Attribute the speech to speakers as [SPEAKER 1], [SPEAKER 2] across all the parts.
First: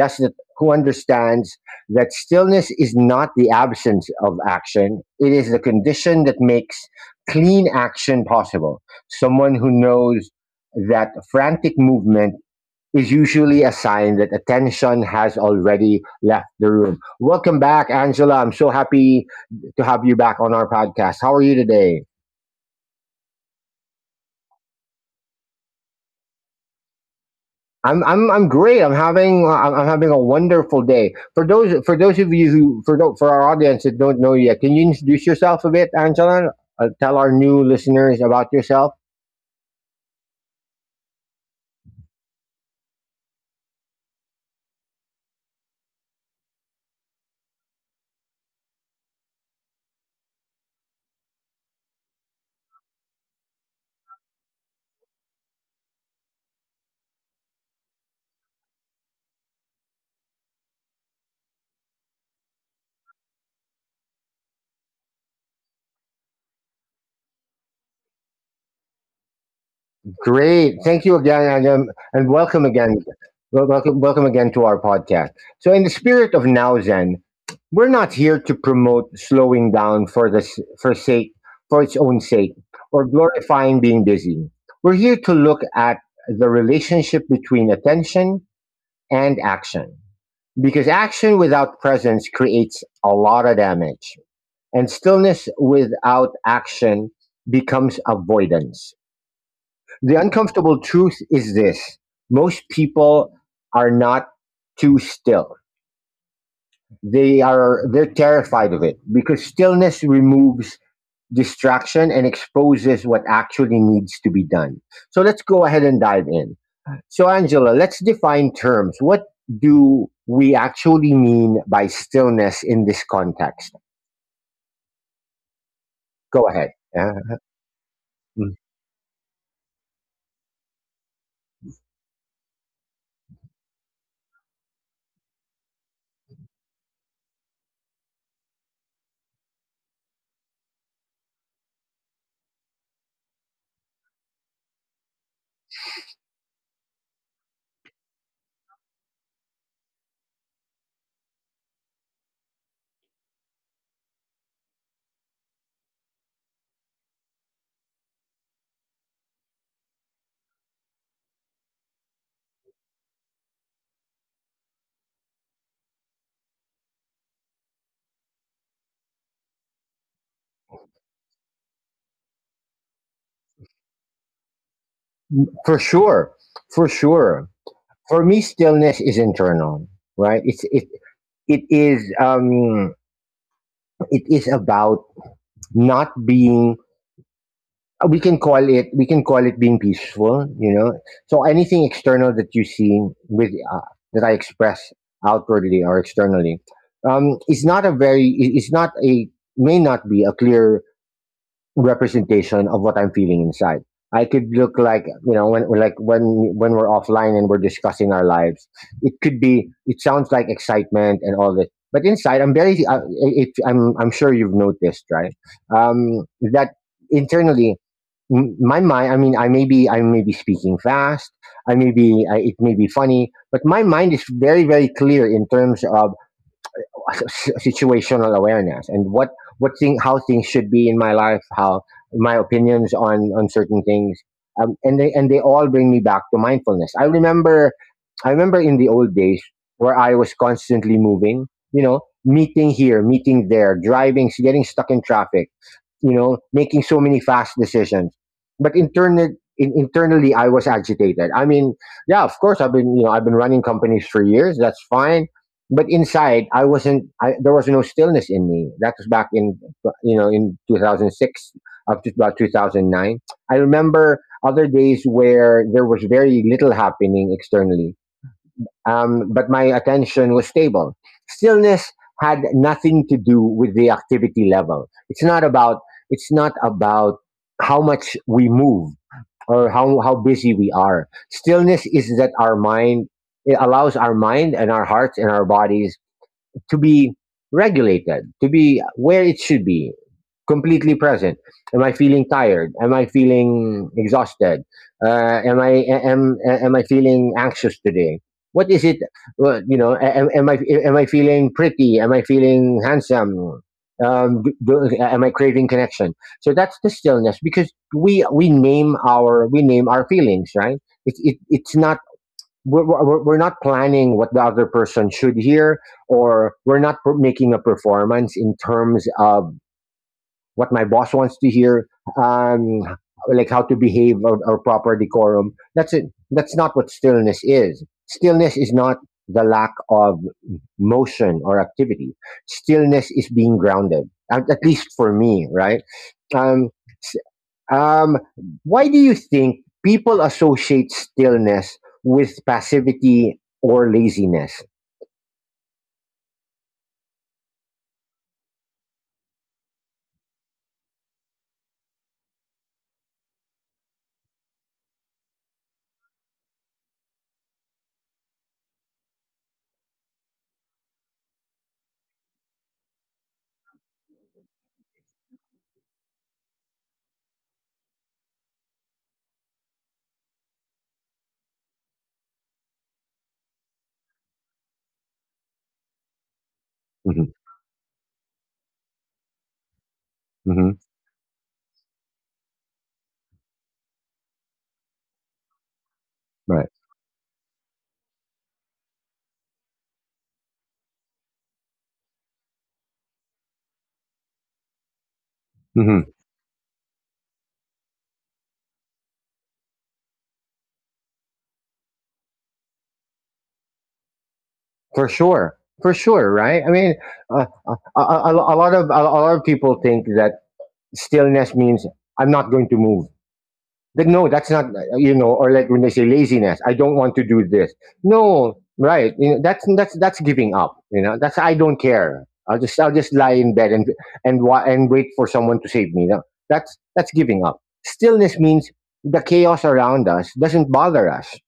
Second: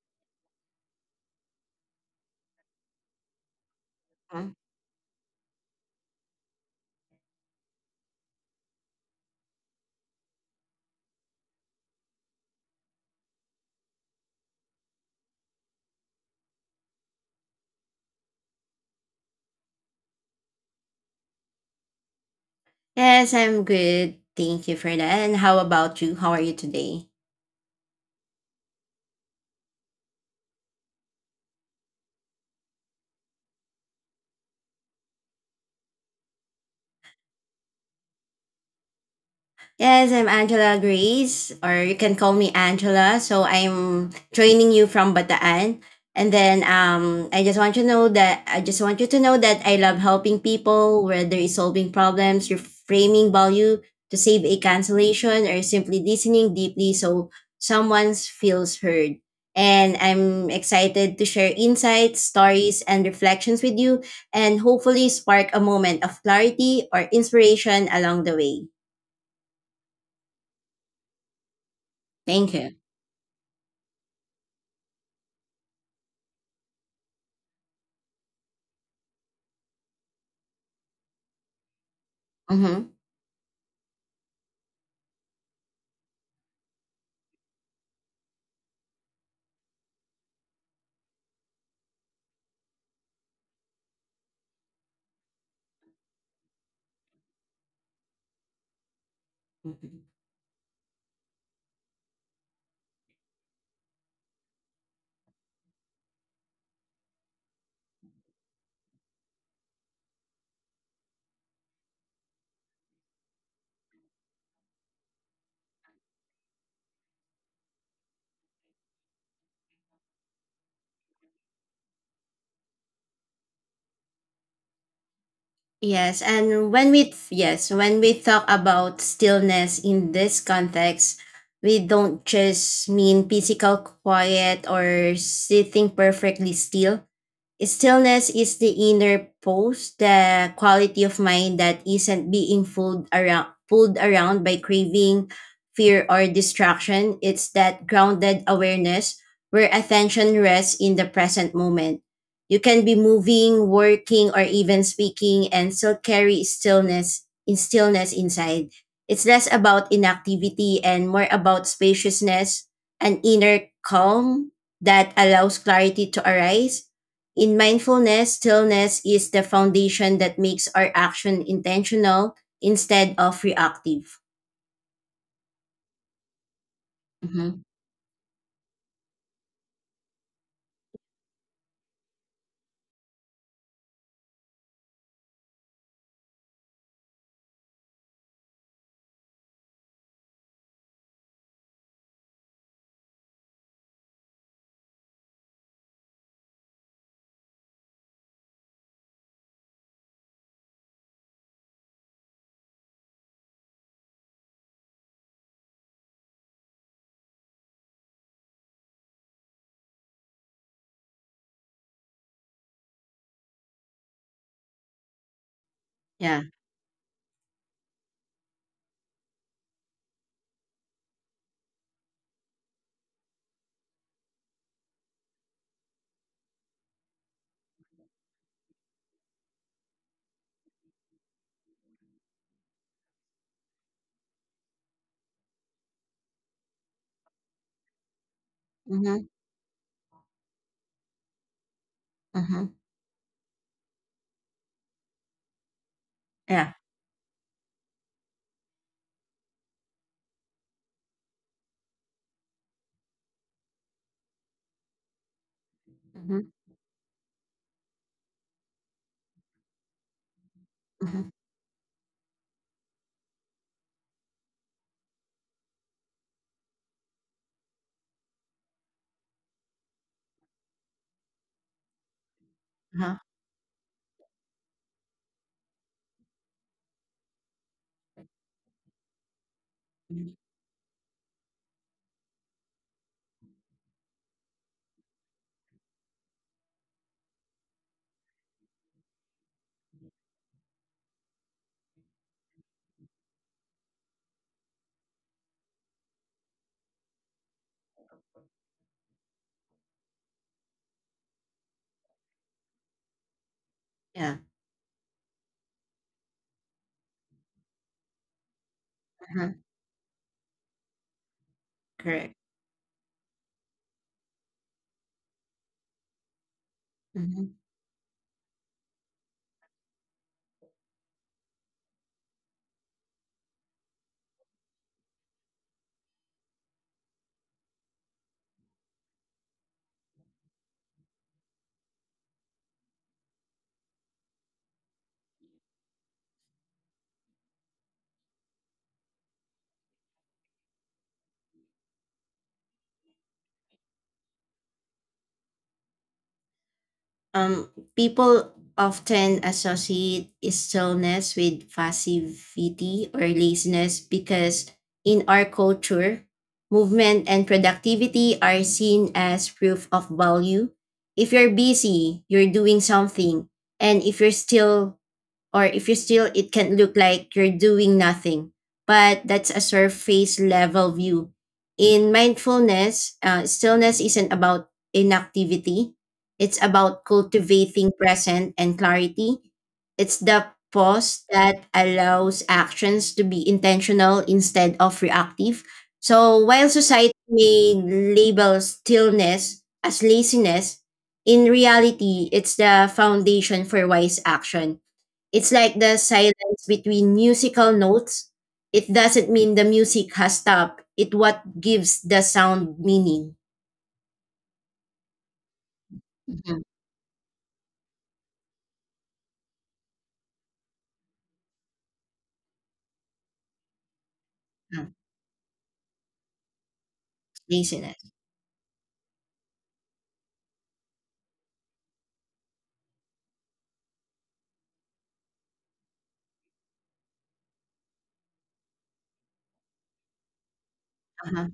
[SPEAKER 1] who understands that stillness is not the absence of
[SPEAKER 2] Huh?
[SPEAKER 1] action, it is the condition that makes clean action possible. Someone who knows that frantic movement is usually a sign that attention has already left the room. Welcome back, Angela. I'm so happy to have you back on our podcast. How are you today?
[SPEAKER 2] Yes, I'm good. Thank you for that. And how about you? How are you today?
[SPEAKER 1] I'm great. I'm having a wonderful day. For those of you who for our audience that don't know yet, can you introduce yourself a bit, Angela? Tell our new listeners about yourself.
[SPEAKER 2] Yes, I'm Angela Grace, or you can call me Angela. So I'm joining you from Bataan. And then I just want you to know that I just want you to know that I love helping people, whether it's solving problems, reframing value to save a cancellation, or simply listening deeply so someone feels heard. And I'm excited to share insights, stories, and reflections with you, and hopefully spark a moment of clarity or inspiration along the way.
[SPEAKER 1] Great. Thank you again, and
[SPEAKER 2] Thank
[SPEAKER 1] welcome
[SPEAKER 2] you.
[SPEAKER 1] again. Welcome again to our podcast. So, in the spirit of Now Zen, we're not here to promote slowing down for sake for its own sake
[SPEAKER 2] Mhm.
[SPEAKER 1] or glorifying being busy. We're here to look at the relationship between attention and action, because action without presence creates a lot of damage, and stillness without action becomes avoidance. The uncomfortable truth is this: most people are not too still. They're terrified of it because stillness removes distraction and exposes what actually needs to be done. So let's go ahead and dive in. So Angela, let's define terms. What do we actually mean by stillness in this context?
[SPEAKER 2] Yes,
[SPEAKER 1] Go ahead.
[SPEAKER 2] and when
[SPEAKER 1] Yeah.
[SPEAKER 2] we yes, when we talk
[SPEAKER 1] Mm.
[SPEAKER 2] about stillness in this context, we don't just mean physical quiet or sitting perfectly still. Stillness is the inner pose, the quality of mind that isn't being pulled around by craving, fear, or distraction. It's that grounded awareness where attention rests in the present moment. You can be moving, working, or even speaking and still carry stillness inside. It's less about inactivity and more about spaciousness, an inner calm that allows clarity to arise in mindfulness, stillness is the foundation that makes our action intentional instead of reactive.
[SPEAKER 1] For sure. For sure.
[SPEAKER 2] Mm-hmm.
[SPEAKER 1] For me, stillness is internal, right? It is it is about not being we can call it, being peaceful, you know. So anything external that you see with that I express outwardly or externally is not a very it's not a, may not be a clear representation of what I'm feeling inside. I could look like, you know, when we're offline and we're discussing our lives, it could be it sounds like excitement and all that, but inside I'm very I'm sure you've noticed, right? um,
[SPEAKER 2] Yeah.
[SPEAKER 1] that internally, my mind, I mean, I may be speaking fast. I may be I, It may be funny, but my mind is very, very clear in terms of situational awareness, and what thing how things should be in my life, how my opinions on certain things. And they all bring me back to mindfulness. I remember in the old
[SPEAKER 2] Mm-hmm.
[SPEAKER 1] days where I was constantly moving, you know, meeting
[SPEAKER 2] Mm-hmm.
[SPEAKER 1] here, meeting there, driving, getting stuck in traffic, you know,
[SPEAKER 2] Yeah.
[SPEAKER 1] making so many fast decisions, but internally, internally, I was agitated. I mean, yeah, of course, I've been, you know, I've been running companies for years. That's fine. But
[SPEAKER 2] Mm-hmm.
[SPEAKER 1] inside I wasn't. There was no stillness in me. That was back in, you know, in
[SPEAKER 2] Mm-hmm.
[SPEAKER 1] 2006 up to about 2009. I remember other days where there was very little happening externally, but my attention was stable. Stillness had nothing to
[SPEAKER 2] Uh-huh.
[SPEAKER 1] do with the activity level. It's not about how much we move or how
[SPEAKER 2] Mhm.
[SPEAKER 1] busy we are. Stillness is that our mind, it allows our mind and our hearts and our bodies to be regulated, to be where it should be, completely present. Am I feeling tired? Am I feeling exhausted? Am I, am I feeling anxious today? What is it? Well, you know, am I, am I feeling pretty? Am I feeling handsome?
[SPEAKER 2] Yeah.
[SPEAKER 1] Do, am I craving connection? So that's the stillness, because
[SPEAKER 2] Uh-huh.
[SPEAKER 1] we name our feelings, right? It's not,
[SPEAKER 2] Correct.
[SPEAKER 1] we're not planning what the other person should hear, or we're not
[SPEAKER 2] Mm-hmm.
[SPEAKER 1] making a performance in terms of what my boss wants to hear, um like how to behave, or proper decorum. That's it. That's not what stillness is. Stillness is not the lack of motion or activity. Stillness is being grounded, at least for me, right? um um, why do you think people associate stillness with passivity or laziness?
[SPEAKER 2] People often associate stillness with passivity or laziness because in our culture, movement and productivity are seen as proof of value. If you're busy, you're doing something. And if you're still or if you still it can look like you're doing nothing but that's a surface level view in mindfulness stillness isn't about inactivity, it's about
[SPEAKER 1] Hmm.
[SPEAKER 2] cultivating present and clarity. It's the
[SPEAKER 1] Hmm.
[SPEAKER 2] pause that allows actions to be intentional instead of reactive. So while
[SPEAKER 1] Right.
[SPEAKER 2] society may label stillness as laziness, in reality it's the foundation for wise action. It's like the
[SPEAKER 1] Hmm.
[SPEAKER 2] silence between musical notes. It doesn't mean the music has stopped. It what gives the sound meaning.
[SPEAKER 1] For sure,
[SPEAKER 2] Mhm.
[SPEAKER 1] right? I mean, a lot of people think that stillness means I'm not going to move. Like, no, that's not,
[SPEAKER 2] Mm,
[SPEAKER 1] you know, or like when they say laziness, I don't want to do this.
[SPEAKER 2] Laziness.
[SPEAKER 1] No, right. You know, that's giving up. You know, that's, I don't care. I'll just lie in bed and, and wait for someone to save me. No, that's giving up. Stillness means the chaos around us doesn't bother us.
[SPEAKER 2] Uh-huh.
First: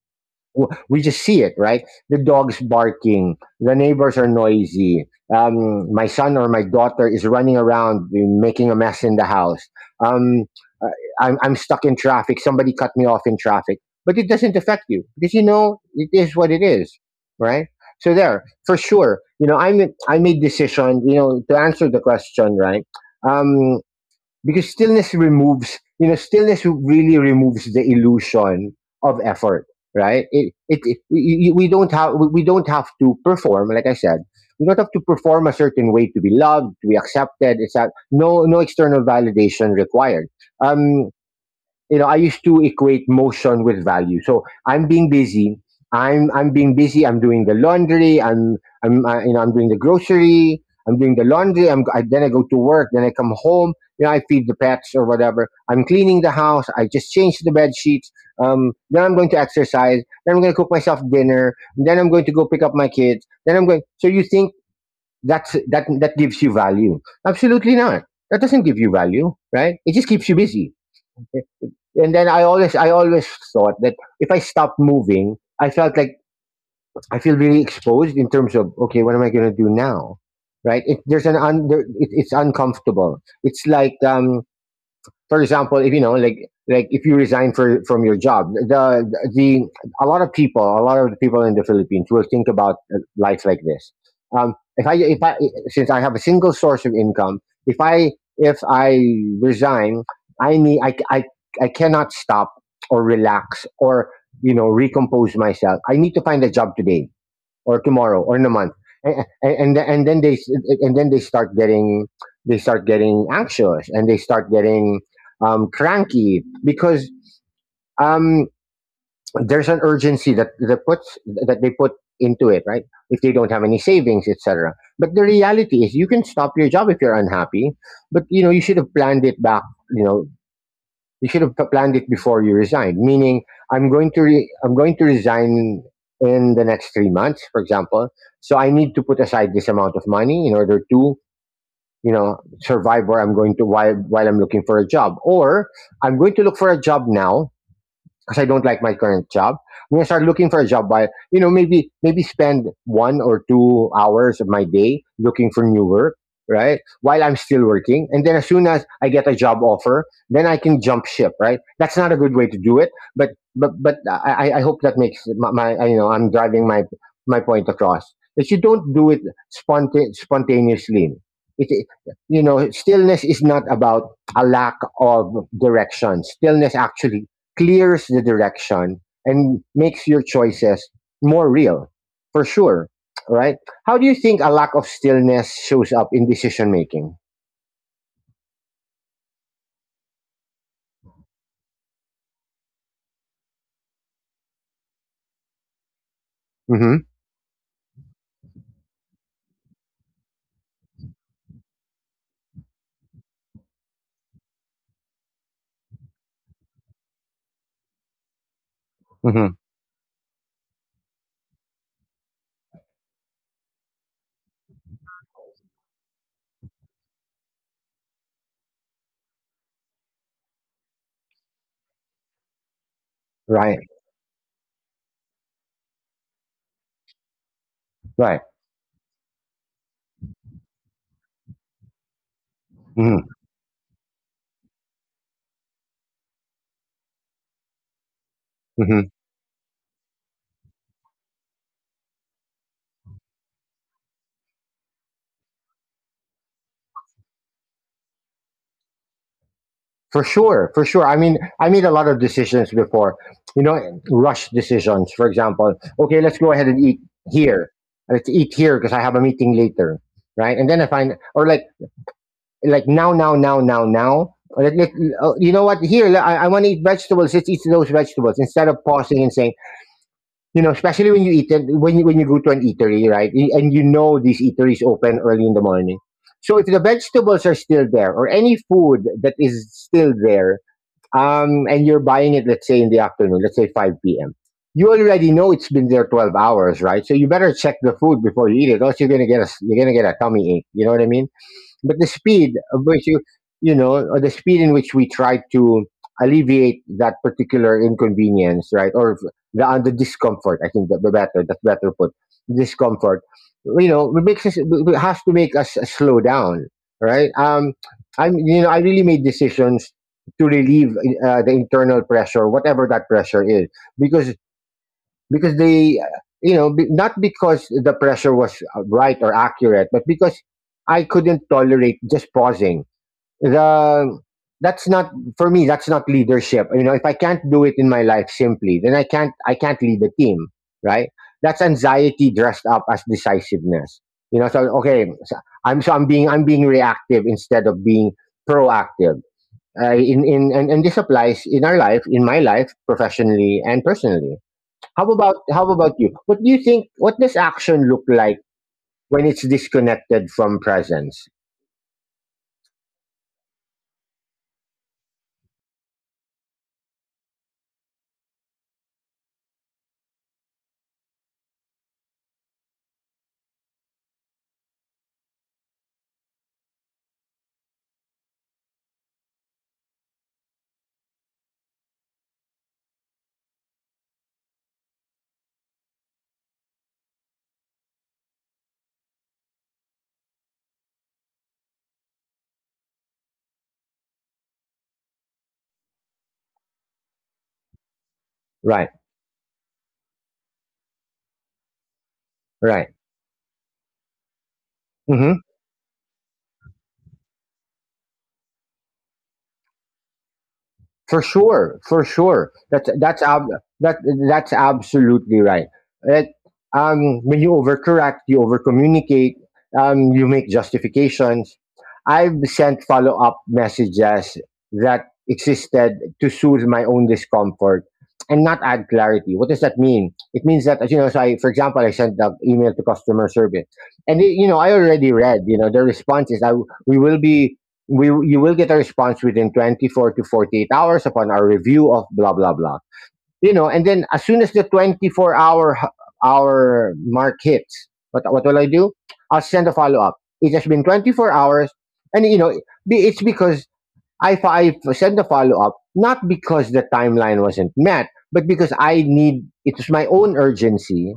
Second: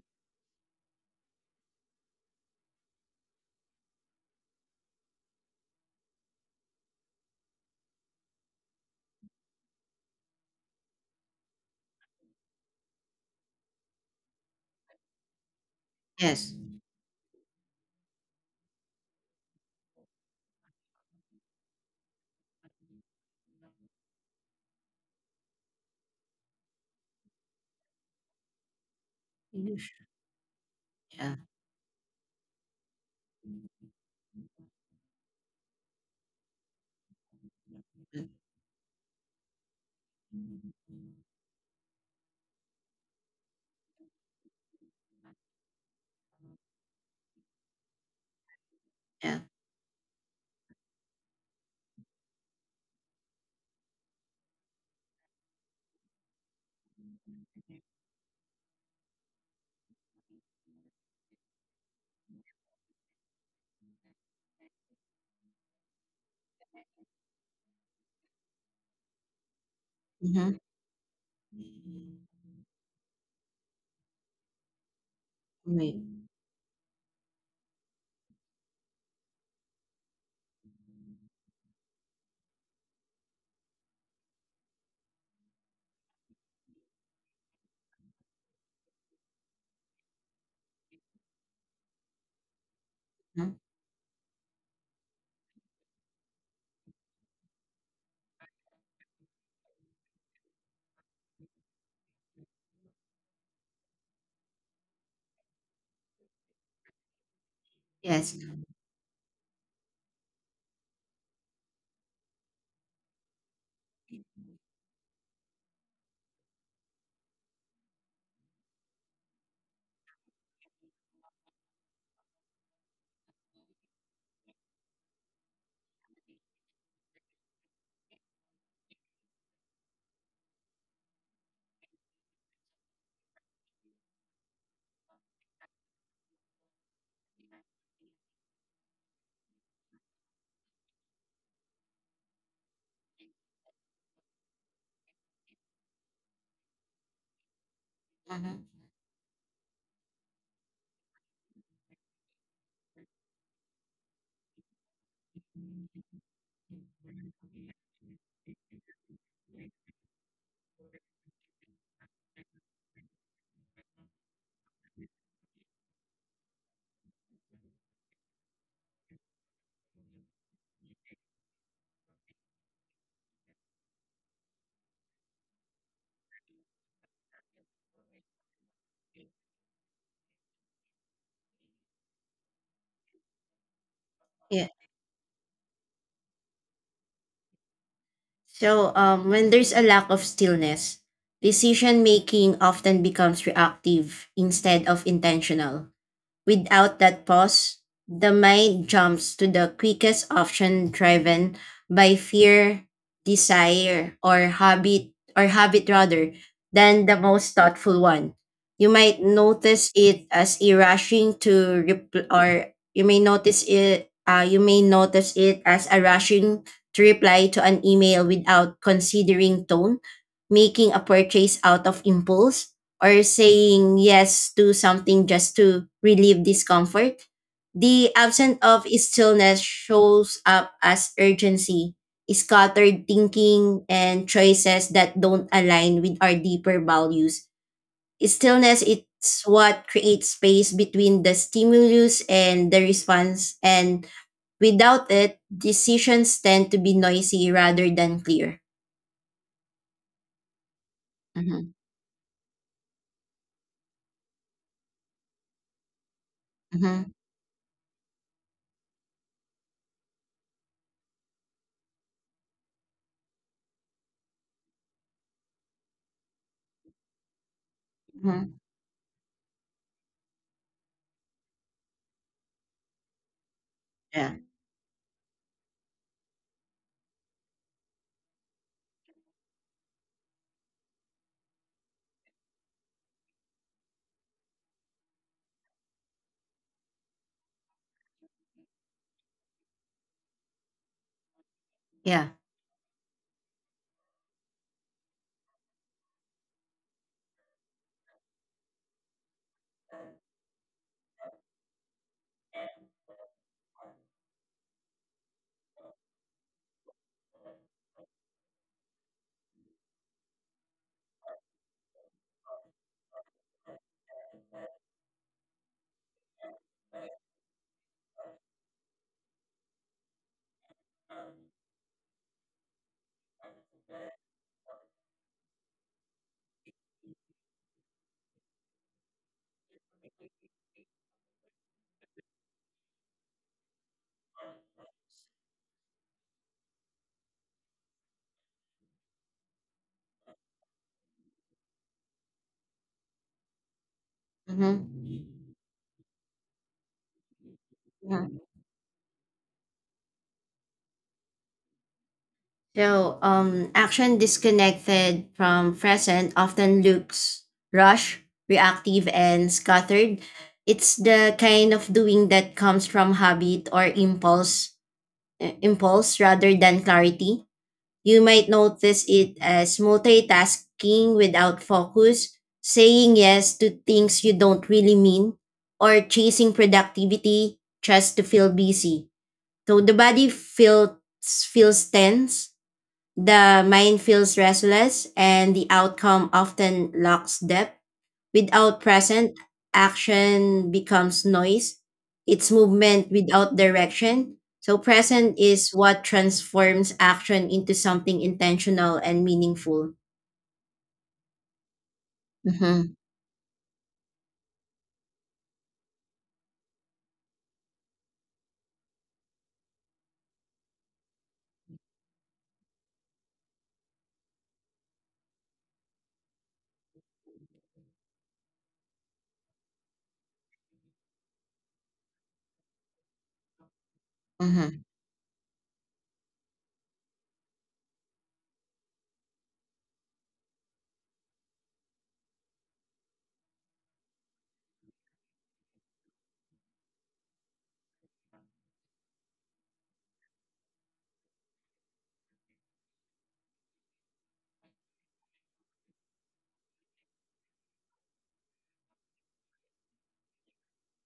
[SPEAKER 1] We just see it, right? The dog's barking, the neighbors are noisy, my son or my daughter is running around making a mess in the house. Um, uh, I'm, stuck in traffic, somebody cut me off in traffic, but it doesn't affect you because you know it is what
[SPEAKER 2] Yes.
[SPEAKER 1] it is, right? So there, for sure, you know, I made decision, you know, to answer the question, right? Um, because stillness removes, you know, stillness really removes the illusion of effort,
[SPEAKER 2] Finish.
[SPEAKER 1] right? it
[SPEAKER 2] Yeah.
[SPEAKER 1] We, don't have, we don't have to perform. Like I said, we don't have to perform a certain way to be loved, to be accepted. It's that,
[SPEAKER 2] Mm,
[SPEAKER 1] no external validation required. um you know, I used to equate motion with value. So I'm being busy, I'm being busy, I'm doing the laundry, you know,
[SPEAKER 2] Yeah.
[SPEAKER 1] I'm doing the grocery, I'm doing the laundry, then I go to work, then I come home, you know, I feed the pets or whatever, I'm cleaning the house, I just changed the bed sheets, then I'm going to exercise, then I'm going to cook myself dinner, then I'm going to go pick up my kids, then I'm going. So you think that's, that gives you value? Absolutely not. That doesn't give you value, right? It just keeps you
[SPEAKER 2] Mm-hmm.
[SPEAKER 1] busy. And then I always thought that if I stopped moving, I felt
[SPEAKER 2] Wait.
[SPEAKER 1] like I feel really exposed in terms of, okay, what am I going to do now? Right? There's an it's uncomfortable. It's like for example, if you know, like if you resign for from your job, the a lot of people, a lot of the people in the Philippines will think about life like
[SPEAKER 2] Huh?
[SPEAKER 1] this. If I, since I have a single source of income, if I if I resign, I need I cannot stop or relax or, you know, recompose myself. I need to find a job today or tomorrow or in
[SPEAKER 2] Yes.
[SPEAKER 1] a month. And then they, start getting, anxious, and they start getting cranky, because um, there's an urgency that that puts that they put into it, right, if they don't have any savings, etc. But the reality is, you can stop your job if you're unhappy, but, you know, you should have planned it back, you know, you should have planned it before you resigned. Meaning, I'm going to resign in the next 3 months, for example. So I need to put aside this amount of money in order to, you know, survive where I'm going to, while I'm looking for a job. Or I'm going to look for a job now because I don't
[SPEAKER 2] Mhm.
[SPEAKER 1] like my current job. I'm gonna start looking for a job by, you know, maybe spend 1 or 2 hours of my day looking for new work, right? While I'm still working, and then as soon as I get a job offer, then I can jump ship, right? That's not a good way to do it, but I hope that makes my, you know, I'm driving my, my point across. That you don't do it spontaneously. It, it- you know, stillness is not about a lack of direction. Stillness actually clears the direction and makes your choices more real, for sure. Right? How do you think a lack
[SPEAKER 2] Yeah.
[SPEAKER 1] of stillness shows up in decision making?
[SPEAKER 2] So when there's a lack of stillness, decision making often becomes reactive instead of intentional.
[SPEAKER 1] Hmm.
[SPEAKER 2] Without that pause, the mind jumps to the quickest option driven by fear, desire, or habit rather, than the most thoughtful one. You might
[SPEAKER 1] Hmm.
[SPEAKER 2] notice it as a rushing to repl- or you may notice it you may notice it as a rushing to reply to an email without considering tone, making a purchase out of impulse, or
[SPEAKER 1] Right.
[SPEAKER 2] saying yes to something just to relieve discomfort. The
[SPEAKER 1] Right.
[SPEAKER 2] absence of stillness shows up as urgency, scattered
[SPEAKER 1] Hmm.
[SPEAKER 2] thinking, and choices that don't align with our deeper values. Stillness
[SPEAKER 1] Hmm.
[SPEAKER 2] is what creates space between the stimulus and the response, and without it, decisions tend to be noisy rather than clear.
[SPEAKER 1] For sure. For sure. I mean, I
[SPEAKER 2] Mm-hmm.
[SPEAKER 1] made a lot of decisions before. You know, rush decisions. For example, okay, let's go ahead and eat
[SPEAKER 2] Mm-hmm.
[SPEAKER 1] here. Let's eat here because I have a meeting later. Right. And then I find, or like now, now, now, now, now. You know what? Here, I want to eat vegetables. Let's eat those vegetables
[SPEAKER 2] Mm-hmm.
[SPEAKER 1] instead of pausing and saying, especially when you eat it, when you go to an eatery, right? And you know these
[SPEAKER 2] Yeah.
[SPEAKER 1] eateries open early in the morning. So if the vegetables are still there or any food that is still there, and you're buying it, let's say in the afternoon, let's say 5 p.m., you already know it's been there 12 hours, right? So you better check the food before you eat it, or else you're gonna get a you're gonna get a tummy ache. You know what I mean? But the
[SPEAKER 2] Yeah.
[SPEAKER 1] speed of which you, or the speed in which we try to alleviate that particular inconvenience, right, or the discomfort. I think that the better that's better put discomfort. It makes us it has to make us slow down, right? I'm you know I really made decisions to relieve the internal pressure, whatever that pressure is, because because they, you know, be, not because the pressure was right or accurate, but because I couldn't tolerate just pausing. The that's not for me. That's not leadership. You know, if I can't do it in my life simply, then I can't. I can't lead the team, right? That's anxiety dressed up as decisiveness. You know, so okay, so I'm being reactive instead of being proactive. And this applies in our life, in my life, professionally and personally. How
[SPEAKER 2] Mm-hmm.
[SPEAKER 1] about how about you? What do you think? What does action look like
[SPEAKER 2] Mm-hmm.
[SPEAKER 1] when it's disconnected from presence?
[SPEAKER 2] Action disconnected from present often looks rushed, reactive, and scattered. It's the kind of doing that comes from habit or impulse, impulse rather than clarity. You might notice it as multitasking without focus, saying yes to things you don't really mean, or chasing productivity just to feel busy. So the body feels feels tense, the mind feels restless, and the outcome often lacks depth. Without
[SPEAKER 1] Right,
[SPEAKER 2] present, action becomes noise. It's
[SPEAKER 1] right.
[SPEAKER 2] movement without direction. So,
[SPEAKER 1] Mhm.
[SPEAKER 2] present is what transforms action into something intentional and meaningful.
[SPEAKER 1] For sure, for sure.
[SPEAKER 2] Mm-hmm.
[SPEAKER 1] That that's absolutely right. That when you overcorrect, you overcommunicate, you make justifications. I've sent follow up messages that existed to soothe my own discomfort and not add clarity. What does that mean? It means that so I, for example, I sent an email to customer service, and I
[SPEAKER 2] Mm-hmm.
[SPEAKER 1] already read, their response is, "I we will be." we you will get a response within 24 to 48 hours upon our review of blah blah blah. You know, and then as soon as the 24 hour hour mark hits, what will I do? I'll send a follow up it has been 24 hours. And you know, it's because I sent a follow up not because the timeline wasn't met, but because I need it was my own urgency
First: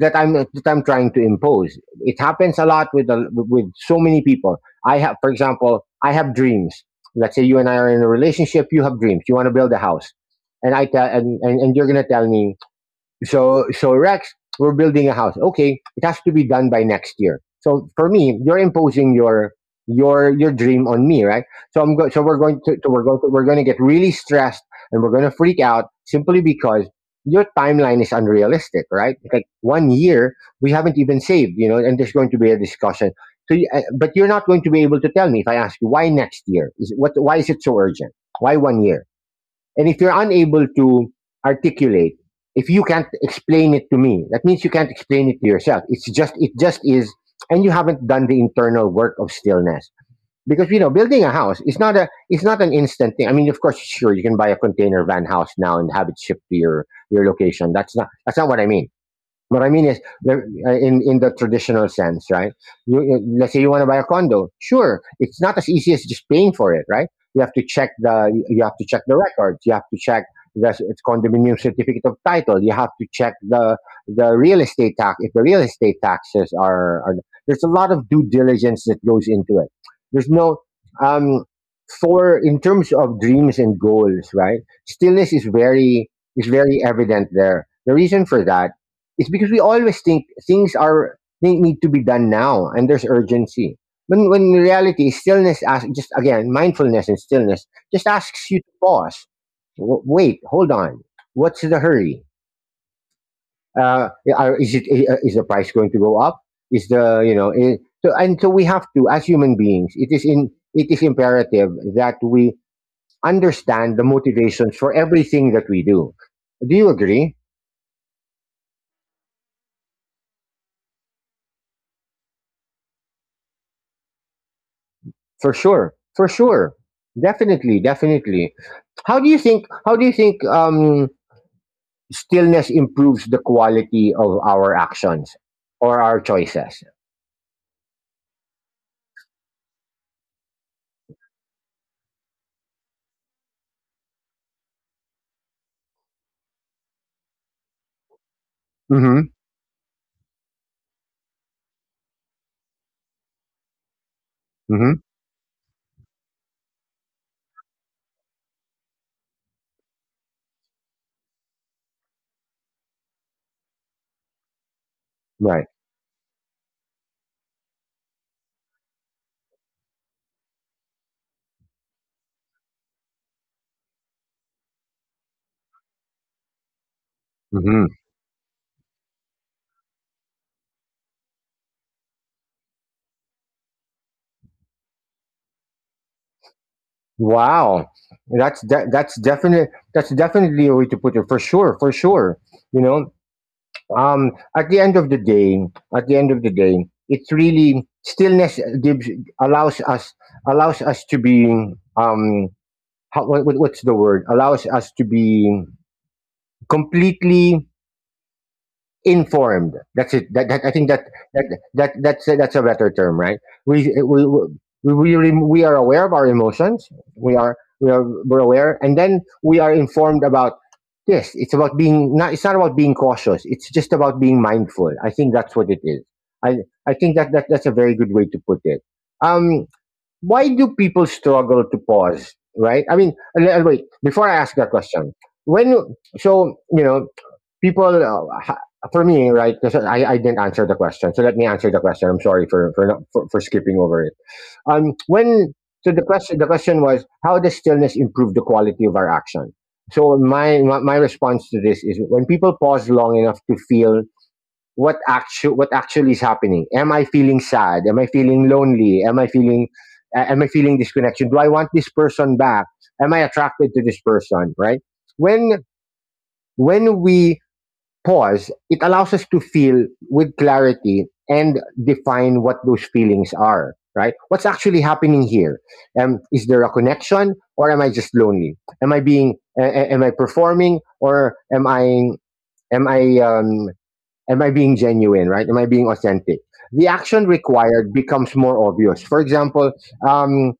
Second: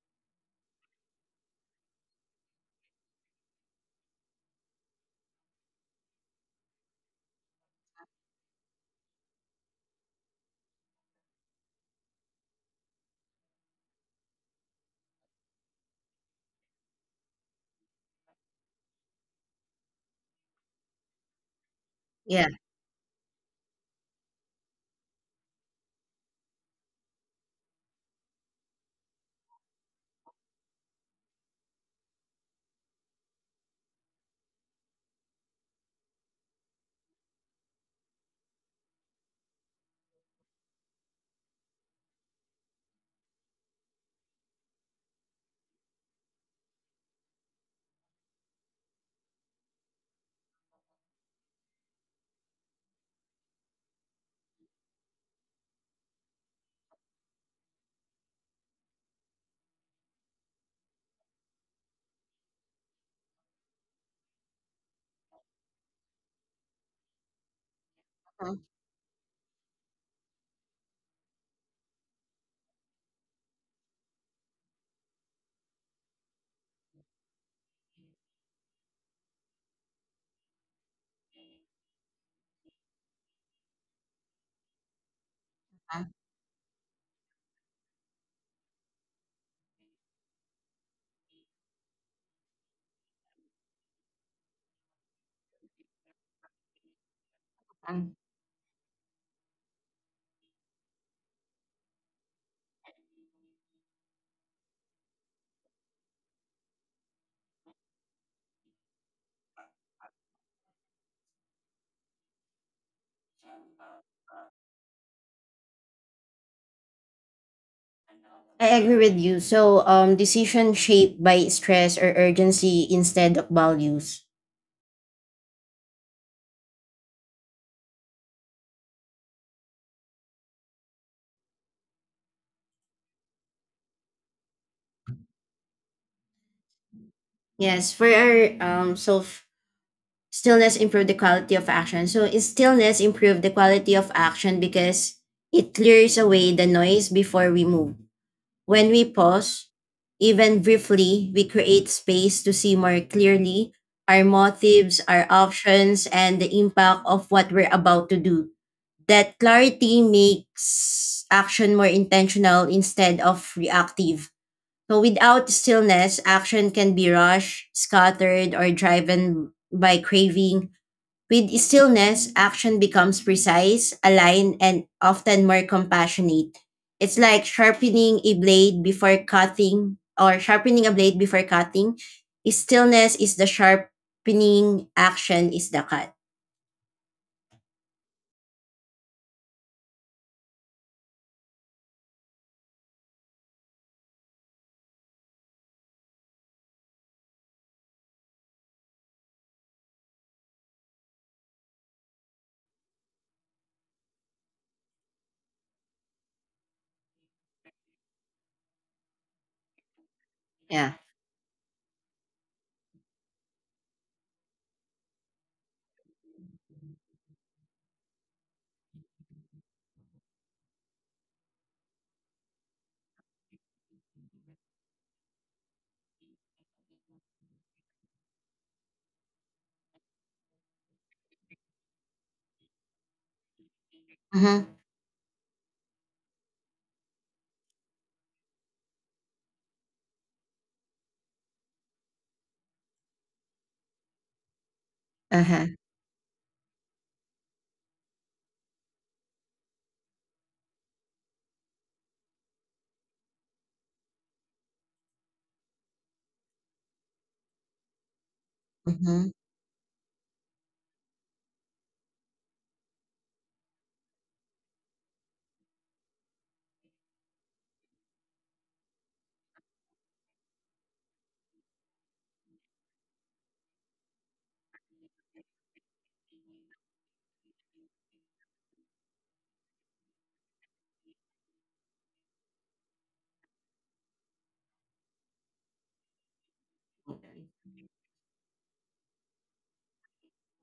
[SPEAKER 1] that I'm trying to impose. It happens a lot with with so many people. I have, for example, I have dreams. Let's say you and I are in a relationship. You have dreams. You want to build a house, and I tell and you're gonna tell me so, Rex, we're building a house. Okay, it has to be done by next year. So for me, you're imposing your dream on me, right? So we're
[SPEAKER 2] Yeah.
[SPEAKER 1] going to, we're going to, we're going to get really stressed and we're going to freak out simply because your timeline is unrealistic, right? Like one year, we haven't even saved, you know, and there's going to be a discussion. So, but you're not going to be able to tell me. If I ask you why next year, is it- what why is it so urgent? Why one year? And if you're unable to articulate, if you can't explain it to me, that means you can't explain it to yourself. It just is, and you haven't done the internal work of stillness. Because you know, building a house is not a it's not an instant thing. I mean, of course, sure, you can buy a container van house now and have it shipped to your location. That's not what I mean. What I mean is, the- in the traditional sense, right? Let's say you want to buy a condo. Sure, it's not as easy as just paying for it, right? You have to check the records. You have to check it's condominium certificate of title. You have to check the real estate tax, if the real estate taxes are — there's a lot of due diligence that goes into it. There's no um, for in terms of dreams and goals, right? Stillness is very evident there. The reason for that, it's because we always think things are think need to be done now, and there's urgency. When in reality, stillness asks, just again, mindfulness and stillness just
[SPEAKER 2] Mhm.
[SPEAKER 1] asks you to pause. Wait, hold on. What's the hurry? Uh, is it is the price going to go up? Is the you know? I- so and so we have to, as human beings, it is in it is imperative that we understand the motivations for everything that we do. Do you agree?
[SPEAKER 2] I agree with you. Decision shaped by stress or urgency instead of values.
[SPEAKER 1] For sure. For sure. Definitely, definitely. How do you think stillness improves the quality of our actions or our choices?
[SPEAKER 2] Yes, for our so. Stillness improve the quality of action. So is stillness improve the quality of action because it clears away the noise before we move. When we
[SPEAKER 1] Mhm.
[SPEAKER 2] pause, even briefly, we create space to see more clearly our
[SPEAKER 1] Mhm.
[SPEAKER 2] motives, our options, and the impact of what we're about to do. That clarity makes action more intentional instead of reactive. So without
[SPEAKER 1] Right.
[SPEAKER 2] stillness, action can be rushed, scattered, or driven by craving. With stillness, action becomes precise, aligned, and often more compassionate. It's like
[SPEAKER 1] Mhm.
[SPEAKER 2] sharpening a blade before cutting. Stillness is the sharpening, action is the cut.
[SPEAKER 1] Wow. That's definitely a way to put it, for sure, for sure. You know, at the end of the day, at the end of the day, it's really stillness gives allows us allows us to be, um how, what's the word, allows us to be completely informed. That's it. That I think
[SPEAKER 2] Yeah.
[SPEAKER 1] that that that that's a better term, right? we we we we, really, we are aware of our emotions. We're aware, and then we are informed about this. It's about being — not, it's not about being cautious, it's just about being mindful. I think that's what it is. i I think that that's a very good way to put it. um why do people struggle to pause, right? I mean, and wait, before I
[SPEAKER 2] Uh
[SPEAKER 1] ask that
[SPEAKER 2] huh.
[SPEAKER 1] question, when — so you know, people uh, ha- for me, right? Because I didn't answer the question, so let me answer the question. I'm sorry for, not, for skipping over it.
[SPEAKER 2] Uh
[SPEAKER 1] When —
[SPEAKER 2] huh.
[SPEAKER 1] so the question, the question was, how does stillness improve the quality of our action? So my response to this is, when people pause long enough to feel what actually is happening. Am I feeling sad? Am I feeling
[SPEAKER 2] Uh
[SPEAKER 1] lonely?
[SPEAKER 2] huh.
[SPEAKER 1] Am I feeling disconnection? Do I want this person back? Am I attracted to this person? Right? When when we pause, it allows us to feel with clarity and define what those feelings are. Right? What's actually happening here? Is there a connection, or am I just lonely? Am I performing, or am I? Am I? Um, Am I being genuine, right? Am I being authentic? The action required becomes more obvious. For example, um,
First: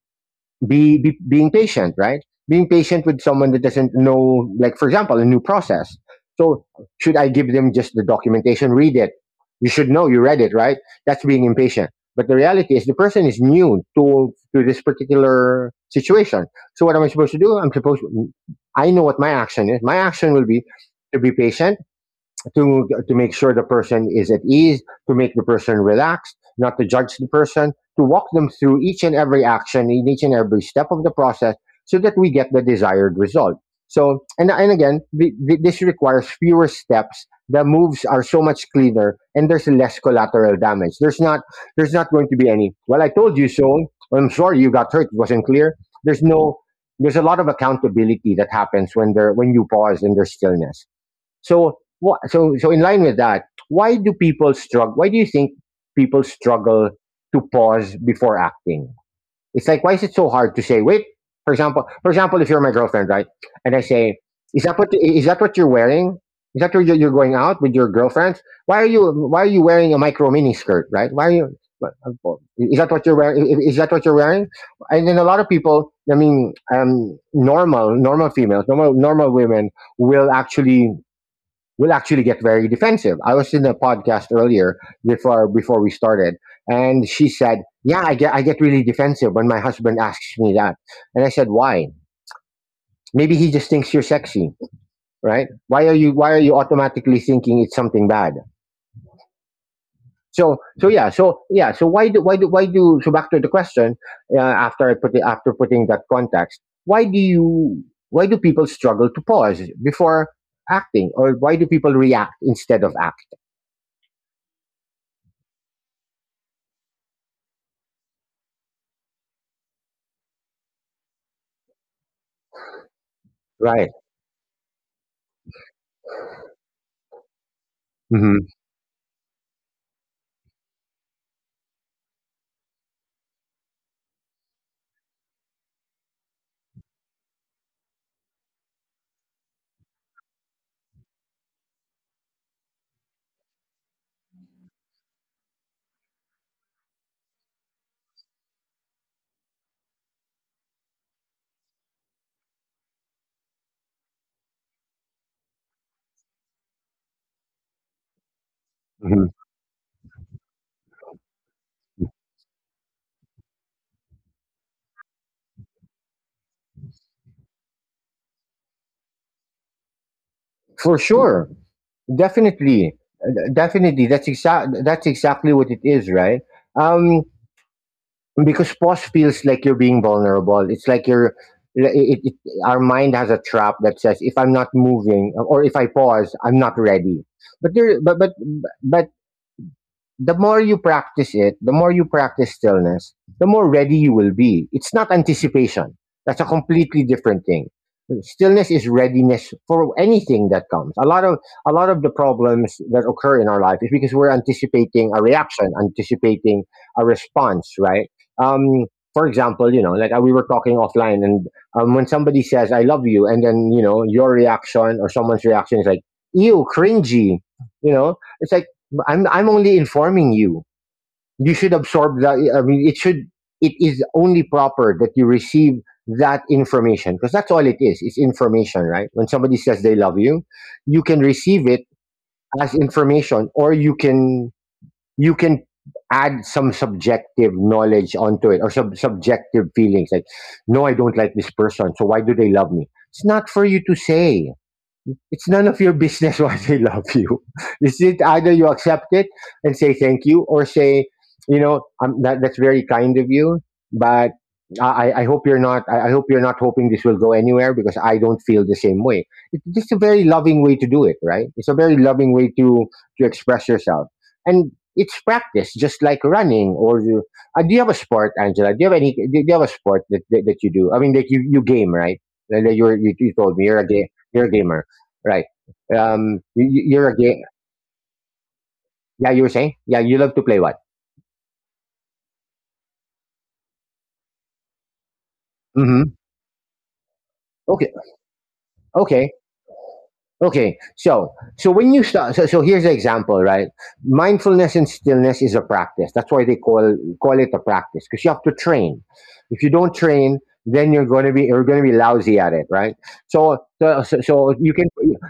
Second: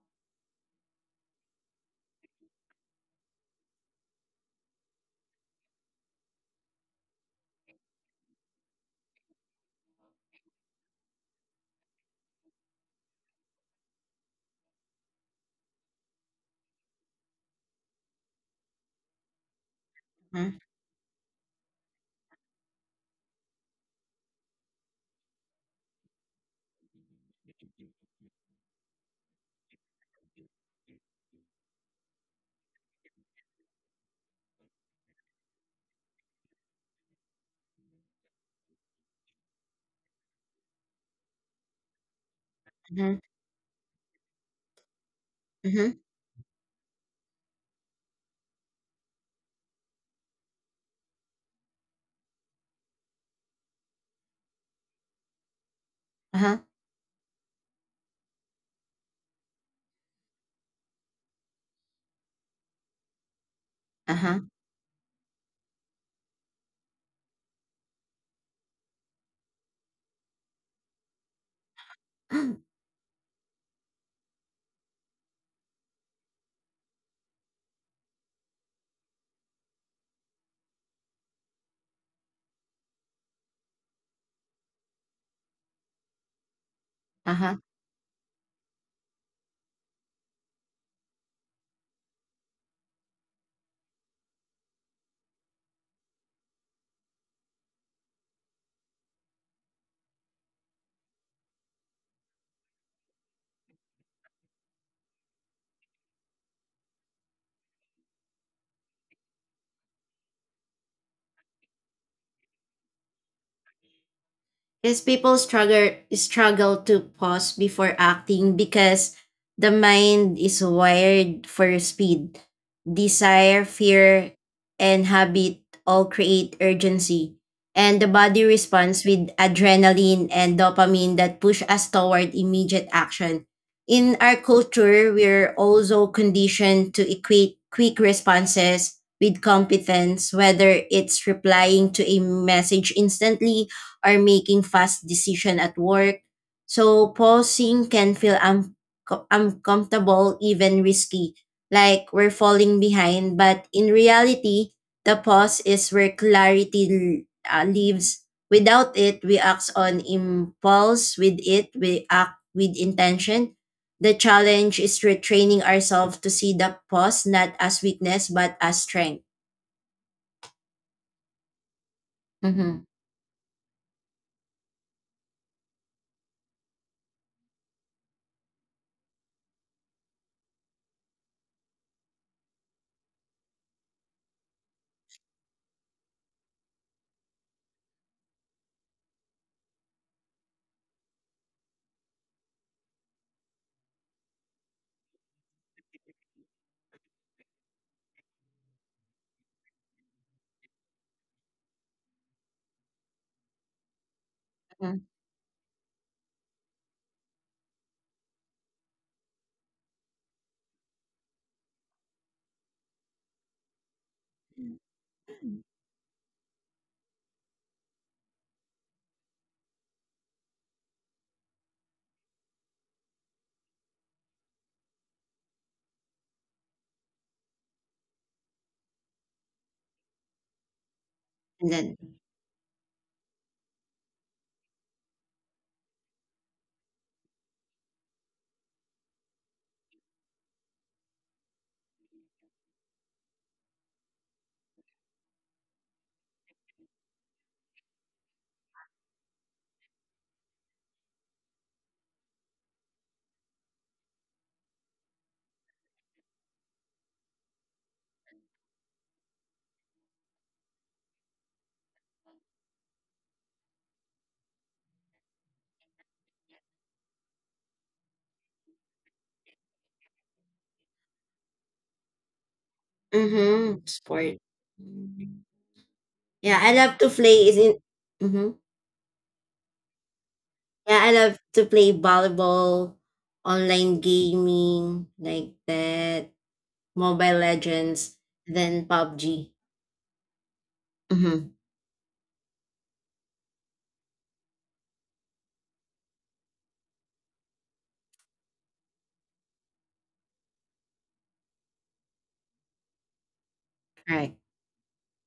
[SPEAKER 1] be being patient, right? Being patient with someone that doesn't know, like for example, a new process. So should I give them just the documentation, read it? You should know, you read it, right? That's being impatient. But the reality is, the person is new to this particular situation. So what am I supposed to do? I know what my action is. My action will
[SPEAKER 2] Uh
[SPEAKER 1] be to be patient, to make sure the person is at ease, to make the person relaxed, not to judge the person, to walk them through each and every action, in each and every step of the process, so that we get the desired result. So, and again, this requires fewer steps. The moves are so much cleaner, and there's less collateral damage. There's not going to be any, "Well, I
[SPEAKER 2] huh.
[SPEAKER 1] told you so. I'm sorry you got hurt. It wasn't clear."
[SPEAKER 2] Mm-hmm.
[SPEAKER 1] There's no there's a lot of accountability that happens when you pause and there's stillness. So what? So in line with that, why do people struggle? Why do you think people
[SPEAKER 2] Uh-huh.
[SPEAKER 1] struggle to pause before acting? It's like, why is it so hard to say wait? For example, if you're my girlfriend, right, and I say,
[SPEAKER 2] Uh-huh.
[SPEAKER 1] is that — what is that what you're wearing? Is that where you're — you're going out with your girlfriends? Why are you wearing a micro mini skirt, right? Why are you? Is that what you're wearing? Is that what you're wearing? And then a lot of people, I mean, normal, normal females, normal women will actually will actually get very defensive. I was in a podcast earlier before we started, and she
[SPEAKER 2] Uh-huh.
[SPEAKER 1] said, "Yeah, I get really defensive when my husband asks me that." And I said, "Why? Maybe he just thinks you're sexy, right?" Why are you why are you automatically thinking it's something bad? So why do so back to the question uh, after I put it after putting that context, why do you why do people struggle to pause before acting? Or why do people react instead of act,
[SPEAKER 2] Because people struggle to pause before acting because the mind is wired for speed. Desire,
[SPEAKER 1] right?
[SPEAKER 2] fear, and habit all create urgency. And the body
[SPEAKER 1] Mhm.
[SPEAKER 2] responds with adrenaline and dopamine that push us toward immediate action. In our culture, we're also conditioned to equate quick responses with competence, whether it's replying to a message instantly or making fast decision at work. So pausing can uncomfortable, even risky, like we're falling behind. But in reality, the pause is where clarity lives. Without it,
[SPEAKER 1] Mhm.
[SPEAKER 2] we act on impulse. With it, we act with intention. The challenge is retraining ourselves to see the pause not as weakness but as strength.
[SPEAKER 1] For sure,
[SPEAKER 2] Mm-hmm.
[SPEAKER 1] definitely, definitely. That's exactly what it is, right? Um, because pause feels like you're being vulnerable. It's like you're. It, it, our mind has a trap that says if I'm not moving or if I pause, I'm not ready. But there, but but but the more you practice it, the more you practice stillness, the more ready you will be. It's not anticipation. That's a completely different thing. Stillness is readiness for anything that comes. A lot of the problems that occur in our life is because we're anticipating a reaction, anticipating a response, right? Um, for example, like we were talking offline, and when somebody says "I love you," and then you know your reaction or someone's
[SPEAKER 2] And
[SPEAKER 1] reaction is like "ew, cringy," you know, it's like I'm only informing you. You should absorb that. I mean, it should. It is only proper that you receive that information because that's all it is. It's information, right? When somebody says they love you, you can receive it
[SPEAKER 2] then
[SPEAKER 1] as information, or you can add some subjective knowledge onto it or some subjective feelings like no, I don't like this person, so why do they love me? It's not for you to say. It's none of your business why they love you. It's it either you accept it and say thank you, or say, that's very kind of you, but I hope you're not. I hope you're not hoping this will go anywhere because I don't feel the same way. It's just a very loving way to do it, right? It's a very loving way to express yourself, and it's practice, just like running. Do you have a sport, Angela? Do you have any? Do you have a sport that, you do? I mean, that you game, right? And that you're, you told me you're a
[SPEAKER 2] Mhm,
[SPEAKER 1] you're
[SPEAKER 2] sport.
[SPEAKER 1] a gamer. Right.
[SPEAKER 2] Mm. Yeah, I
[SPEAKER 1] Are
[SPEAKER 2] love
[SPEAKER 1] a
[SPEAKER 2] to
[SPEAKER 1] game.
[SPEAKER 2] play is in mhm.
[SPEAKER 1] Yeah, you were saying. Yeah, you love to play what?
[SPEAKER 2] Yeah, I love to play volleyball, online gaming, like
[SPEAKER 1] Mm-hmm.
[SPEAKER 2] that, Mobile
[SPEAKER 1] Okay.
[SPEAKER 2] Legends, then PUBG.
[SPEAKER 1] Okay. Okay,
[SPEAKER 2] Mhm,
[SPEAKER 1] when you start, so here's the example, right? Mindfulness and stillness is a practice. That's why they call it a practice because you have to train. If you don't train, then you're going to be lousy at it, right? So so so
[SPEAKER 2] correct.
[SPEAKER 1] so you can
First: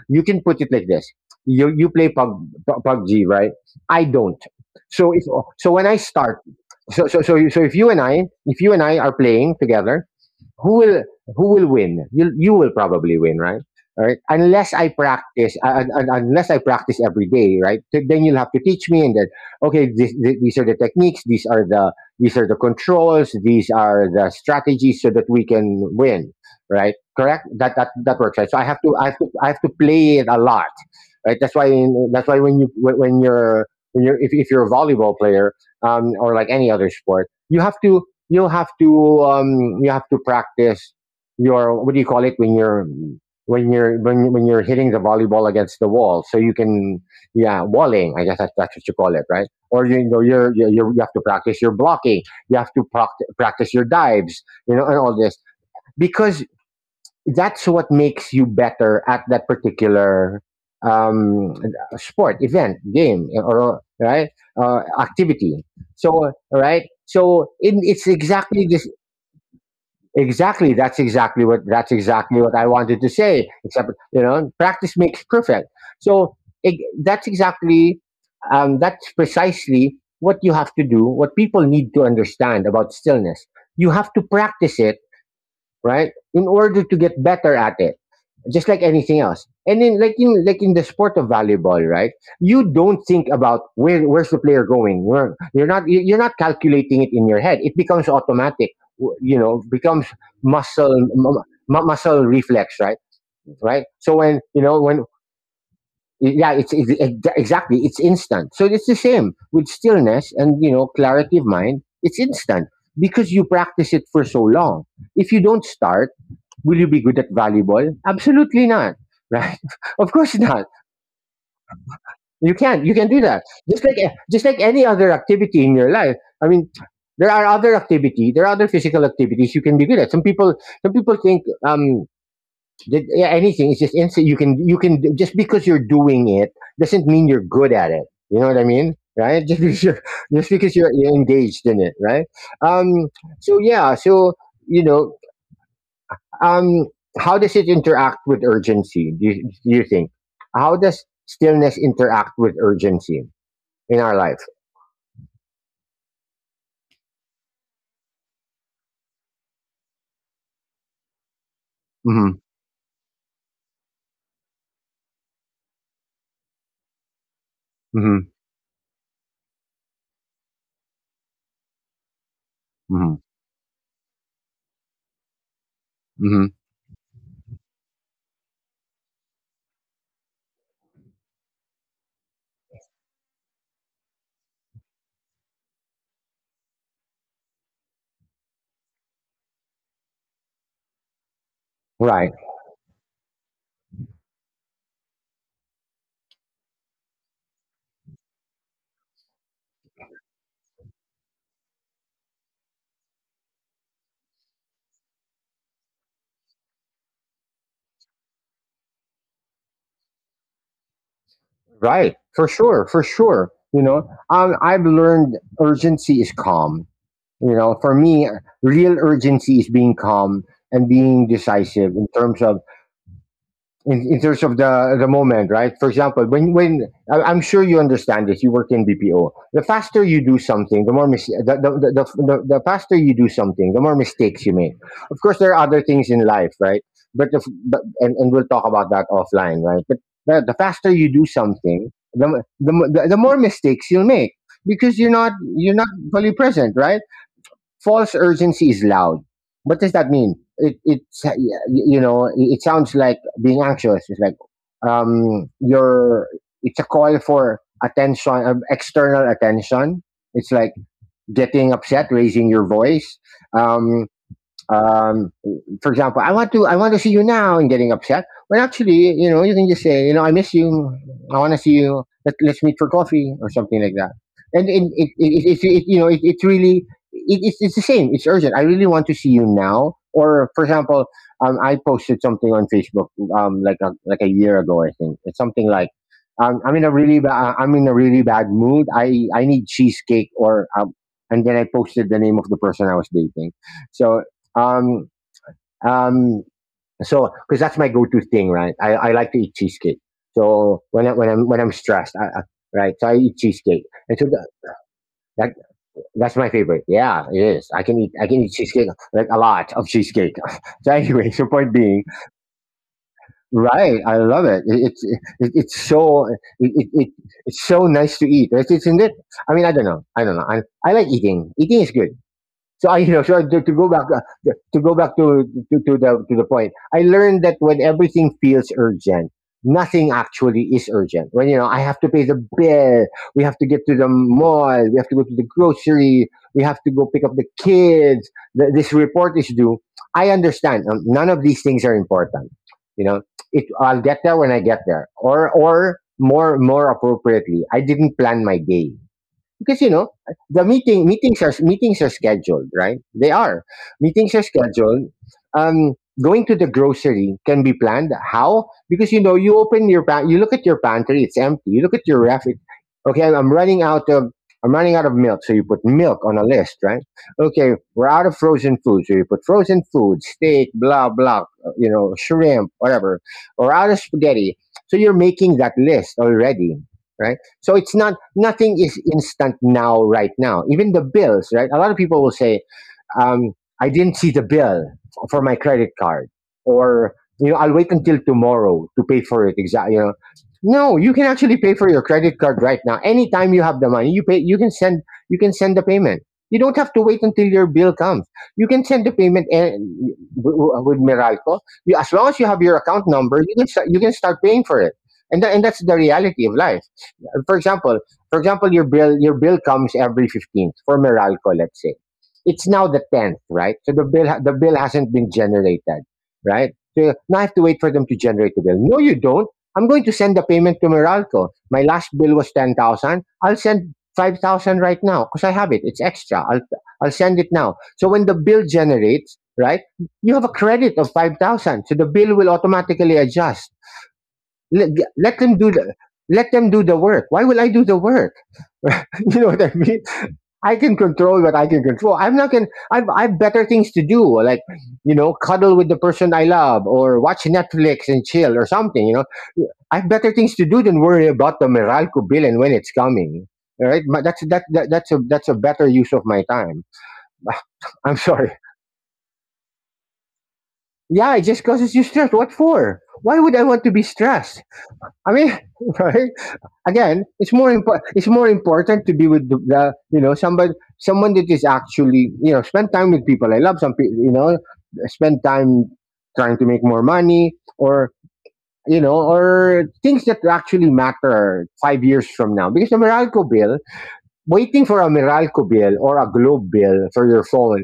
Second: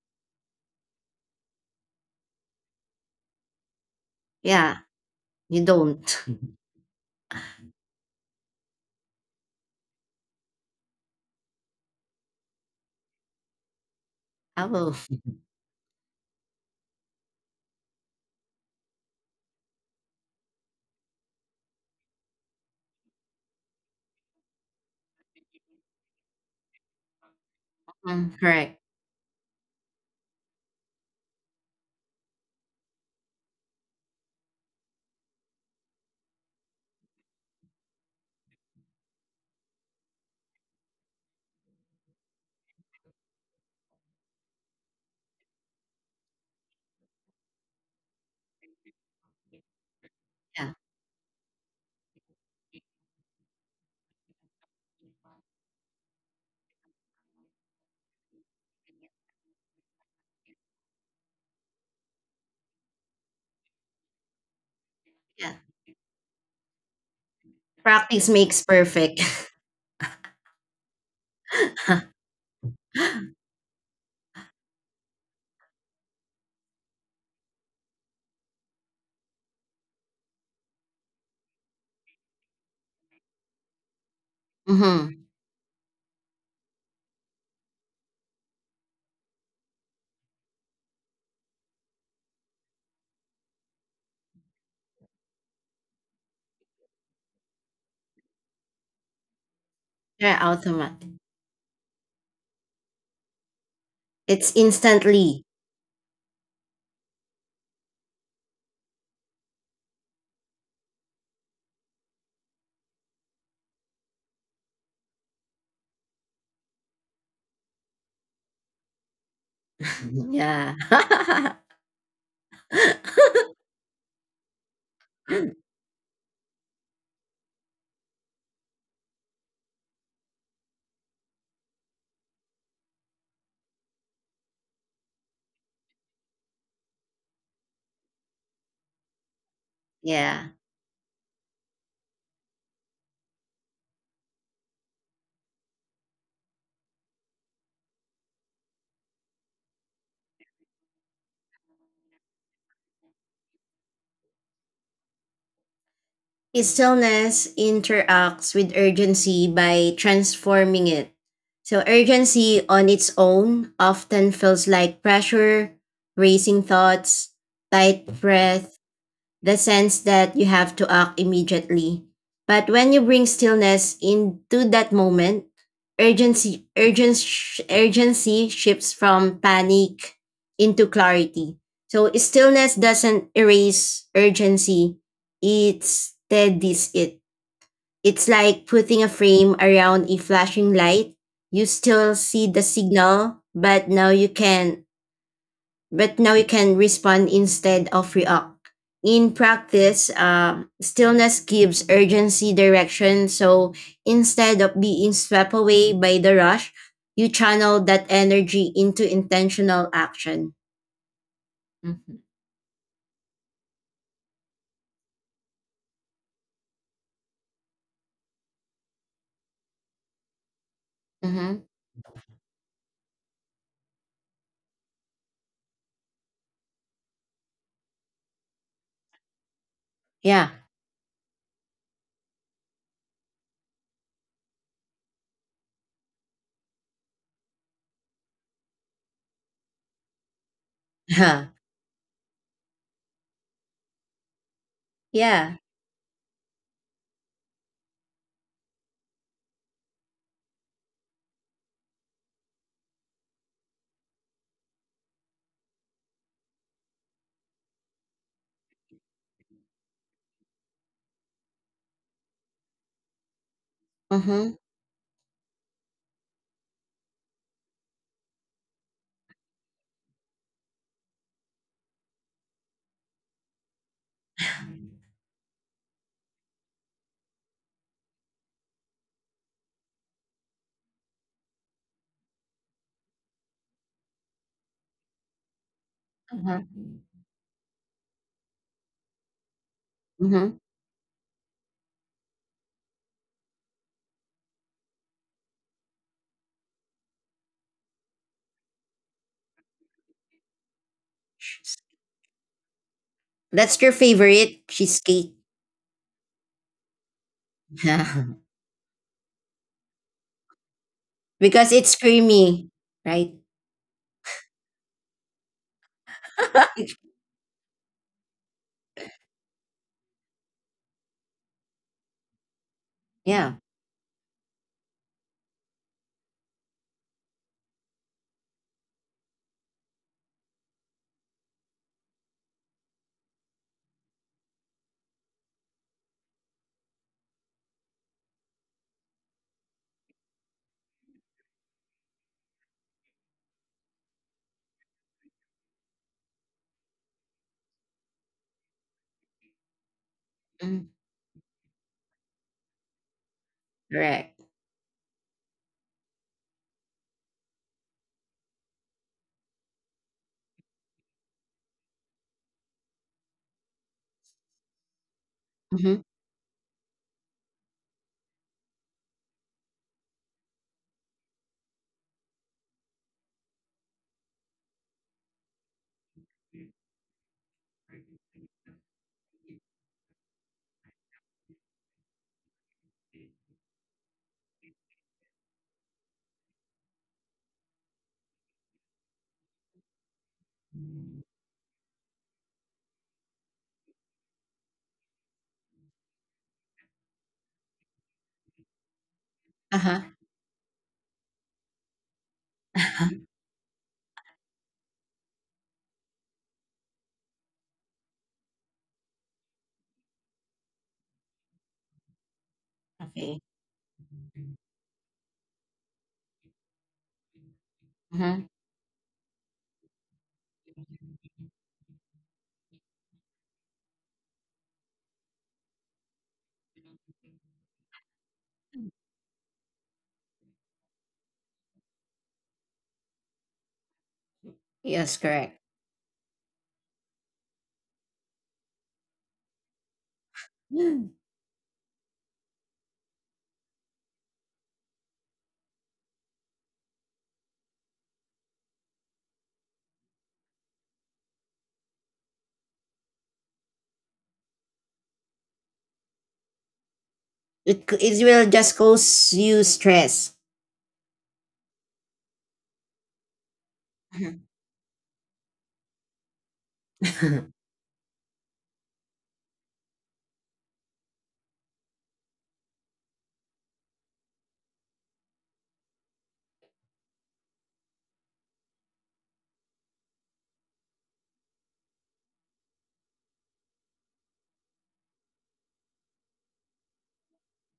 [SPEAKER 1] put it like this: you play PUBG, right? I don't.
[SPEAKER 2] Yeah,
[SPEAKER 1] So if
[SPEAKER 2] you
[SPEAKER 1] so when I
[SPEAKER 2] don't.
[SPEAKER 1] start, if you and I are playing together, who will win? You will probably win, right? Right?
[SPEAKER 2] I
[SPEAKER 1] Unless I
[SPEAKER 2] will.
[SPEAKER 1] practice, unless I practice every day, right? So then you'll have to teach me, and then okay, these are the techniques, these are the controls, these are the strategies, so that we can win, right? Correct? That
[SPEAKER 2] Mm,
[SPEAKER 1] works, right? So
[SPEAKER 2] correct.
[SPEAKER 1] I have to play it a lot, right? That's why when you when you're if you're a volleyball player, or like any other sport, you have to you have to practice your what do you call it when you're when you're hitting the volleyball against the wall so you can yeah, walling, I guess, that's what you call it, right? Or you know, you're
[SPEAKER 2] Yeah,
[SPEAKER 1] you have to practice your blocking, you have to practice your dives, you know, and all this because that's what makes you better at that particular um sport, event, game, or right,
[SPEAKER 2] yeah.
[SPEAKER 1] activity. So right, it's
[SPEAKER 2] Practice makes
[SPEAKER 1] exactly this.
[SPEAKER 2] perfect.
[SPEAKER 1] Exactly. That's exactly what I wanted to say. Except you know, practice makes perfect. So that's exactly that's precisely what you have to do. What people need to understand about stillness, you have to practice it,
[SPEAKER 2] mm-hmm.
[SPEAKER 1] right? In order to get better at it, just like anything else. And then, like in the sport of volleyball, right? You don't think about where's the player going. Where You're not you're not calculating it in your head. It becomes automatic. You know, becomes
[SPEAKER 2] They're
[SPEAKER 1] muscle
[SPEAKER 2] automatic.
[SPEAKER 1] mu- muscle reflex, right? Right. So when
[SPEAKER 2] It's
[SPEAKER 1] you know when
[SPEAKER 2] instantly.
[SPEAKER 1] yeah, it's exactly it's instant. So it's the same with stillness and you know clarity of mind. It's instant because you practice it for so long. If you don't start, will you be good at volleyball? Absolutely not. Right? Of course not.
[SPEAKER 2] Yeah.
[SPEAKER 1] You can't. You can do that. Just like any other activity in your life. I mean, there are other activity. There are other physical activities you can be good at. Some people think um that yeah, anything is just instant. You can just because you're doing it doesn't mean you're good at it. You know what I mean? Right? Just
[SPEAKER 2] yeah.
[SPEAKER 1] because you're engaged in it. Right? Um. So yeah. So you know, Um, how does it interact with urgency? Do you think? How does stillness interact with urgency in our life?
[SPEAKER 2] Stillness interacts with urgency by transforming it. So,
[SPEAKER 1] Hmm.
[SPEAKER 2] urgency on its own often feels like pressure, racing thoughts, tight
[SPEAKER 1] Hmm.
[SPEAKER 2] breath, the sense that you have to act immediately. But when you
[SPEAKER 1] Hmm.
[SPEAKER 2] bring stillness into that moment,
[SPEAKER 1] Hmm.
[SPEAKER 2] urgency shifts from panic into clarity. So stillness doesn't erase urgency. It steadies it. It's like putting a frame around a flashing light. You still
[SPEAKER 1] Right,
[SPEAKER 2] see the signal, but now you can respond instead of react. In practice, stillness gives urgency direction. So instead of being swept away by the rush, you channel that energy into intentional action. Mm-hmm.
[SPEAKER 1] right, for sure, You know, I've learned urgency is calm. You know, for me, real urgency is being calm and being
[SPEAKER 2] Mm-hmm.
[SPEAKER 1] decisive in terms of in terms of the moment, right? For example, when I'm sure you understand this, you work in BPO. The faster you do
[SPEAKER 2] Yeah.
[SPEAKER 1] something, the more mis- the faster you do something, the more mistakes you make. Of course, there are other things in life, right? But if but and we'll talk about that offline, right? But the faster you do
[SPEAKER 2] Huh.
[SPEAKER 1] something, the, m- the m- the more mistakes you'll make because
[SPEAKER 2] yeah.
[SPEAKER 1] you're not fully present, right? False urgency is loud. What does that mean? It's you know, it sounds like being anxious. It's like you're it's a call for attention, external attention. It's like getting upset, raising your voice. Um,
[SPEAKER 2] Mm-hmm.
[SPEAKER 1] um, for example, I want to see you now and getting upset. Well, actually, you know, you can just say, you know, I miss you. I want to see you. Let's meet for coffee or something like that. And it you know, it's really it's the same. It's urgent. I really want to see you now. Or for example, I posted something on Facebook like a year ago, I think. It's something like.
[SPEAKER 2] Uh-huh.
[SPEAKER 1] I'm in a really I'm in a really bad mood. I need cheesecake,
[SPEAKER 2] Mm-hmm.
[SPEAKER 1] or and then I posted the name of the person I was dating. So um, um, so because that's my go-to thing, right? I like to eat cheesecake. So when I'm stressed, right? So I eat cheesecake,
[SPEAKER 2] That's your
[SPEAKER 1] and so the,
[SPEAKER 2] favorite cheesecake.
[SPEAKER 1] that that's my favorite. Yeah, it is. I can eat cheesecake like a lot of cheesecake. So anyway, so point
[SPEAKER 2] Because it's
[SPEAKER 1] being,
[SPEAKER 2] creamy, right?
[SPEAKER 1] right? I love it. It's it it's so nice to eat, right? Isn't it? I mean, I don't know. I don't know. I like eating. Eating is good. So I, you know, so
[SPEAKER 2] Yeah.
[SPEAKER 1] to go back, to go back to, to to the point, I learned that when everything feels urgent, nothing actually is urgent. When you know, I have to pay the bill, we have to get to the mall, we have to go to the grocery, we have to go pick up the kids. Th This report is due. I understand. None of these things are important. You know, it. I'll get there when I get there, or more appropriately, I didn't plan my day. Because you know the
[SPEAKER 2] Mm,
[SPEAKER 1] meeting meetings are scheduled, right? They are meetings are
[SPEAKER 2] correct.
[SPEAKER 1] scheduled. Um, Going to the grocery can be planned. How? Because you know you you look at your pantry, it's empty. You look at your ref, okay, I'm running out of milk, so you put
[SPEAKER 2] Mm-hmm.
[SPEAKER 1] milk on a list, right? Okay, we're out of frozen food, so you put frozen food, steak, blah blah, you know, shrimp, whatever. Or out of spaghetti, so you're making that list already, right? So it's not nothing is instant now, right now. Even the bills, right? A lot of people will say um, I didn't see the bill for my credit card, or I'll wait until tomorrow to pay for it. Exactly. No, you can actually pay for your credit card right now. Anytime you have the money, you pay. You can send the payment. You don't have to wait until your bill comes. You can send the payment
[SPEAKER 2] Uh
[SPEAKER 1] with Meralco. As long as you have your account
[SPEAKER 2] huh.
[SPEAKER 1] number, you can start paying for it. And that's the reality of life. For example, for example, your bill comes every 15th for Meralco, let's say it's now the 10th,
[SPEAKER 2] okay.
[SPEAKER 1] right? So the bill hasn't been generated, right? So now I have to wait for them to
[SPEAKER 2] Mm-hmm.
[SPEAKER 1] generate the bill. No, you don't. I'm going to send the payment to Meralco. My last bill was 10,000. I'll send 5,000 right now because I have it. It's extra. I'll send it now. So when the bill generates, right, you have a credit of 5,000. So the bill will automatically adjust. Let,
[SPEAKER 2] Yes,
[SPEAKER 1] let them
[SPEAKER 2] correct.
[SPEAKER 1] do the, let them do the work. Why will I do the work? You know what I mean? I can control what I can control. I'm not going I've better things to do, like cuddle with the person I love or watch Netflix and chill or something. I've better things to do than worry about the Meralco bill and when it's coming. All right? But that's that, that that's a better use of my time. I'm
[SPEAKER 2] It
[SPEAKER 1] sorry.
[SPEAKER 2] will just cause you stress.
[SPEAKER 1] Yeah, it just causes you stress. What for? Why would I want to be stressed? I mean, right? Again, it's
[SPEAKER 2] Mhm.
[SPEAKER 1] more impo- it's more important to be with the somebody someone that is actually spend time with people I love. Some people spend time trying to make more money, or or things that actually matter 5 years from now, because a Meralco bill waiting for a Meralco bill or a Globe bill for your phone,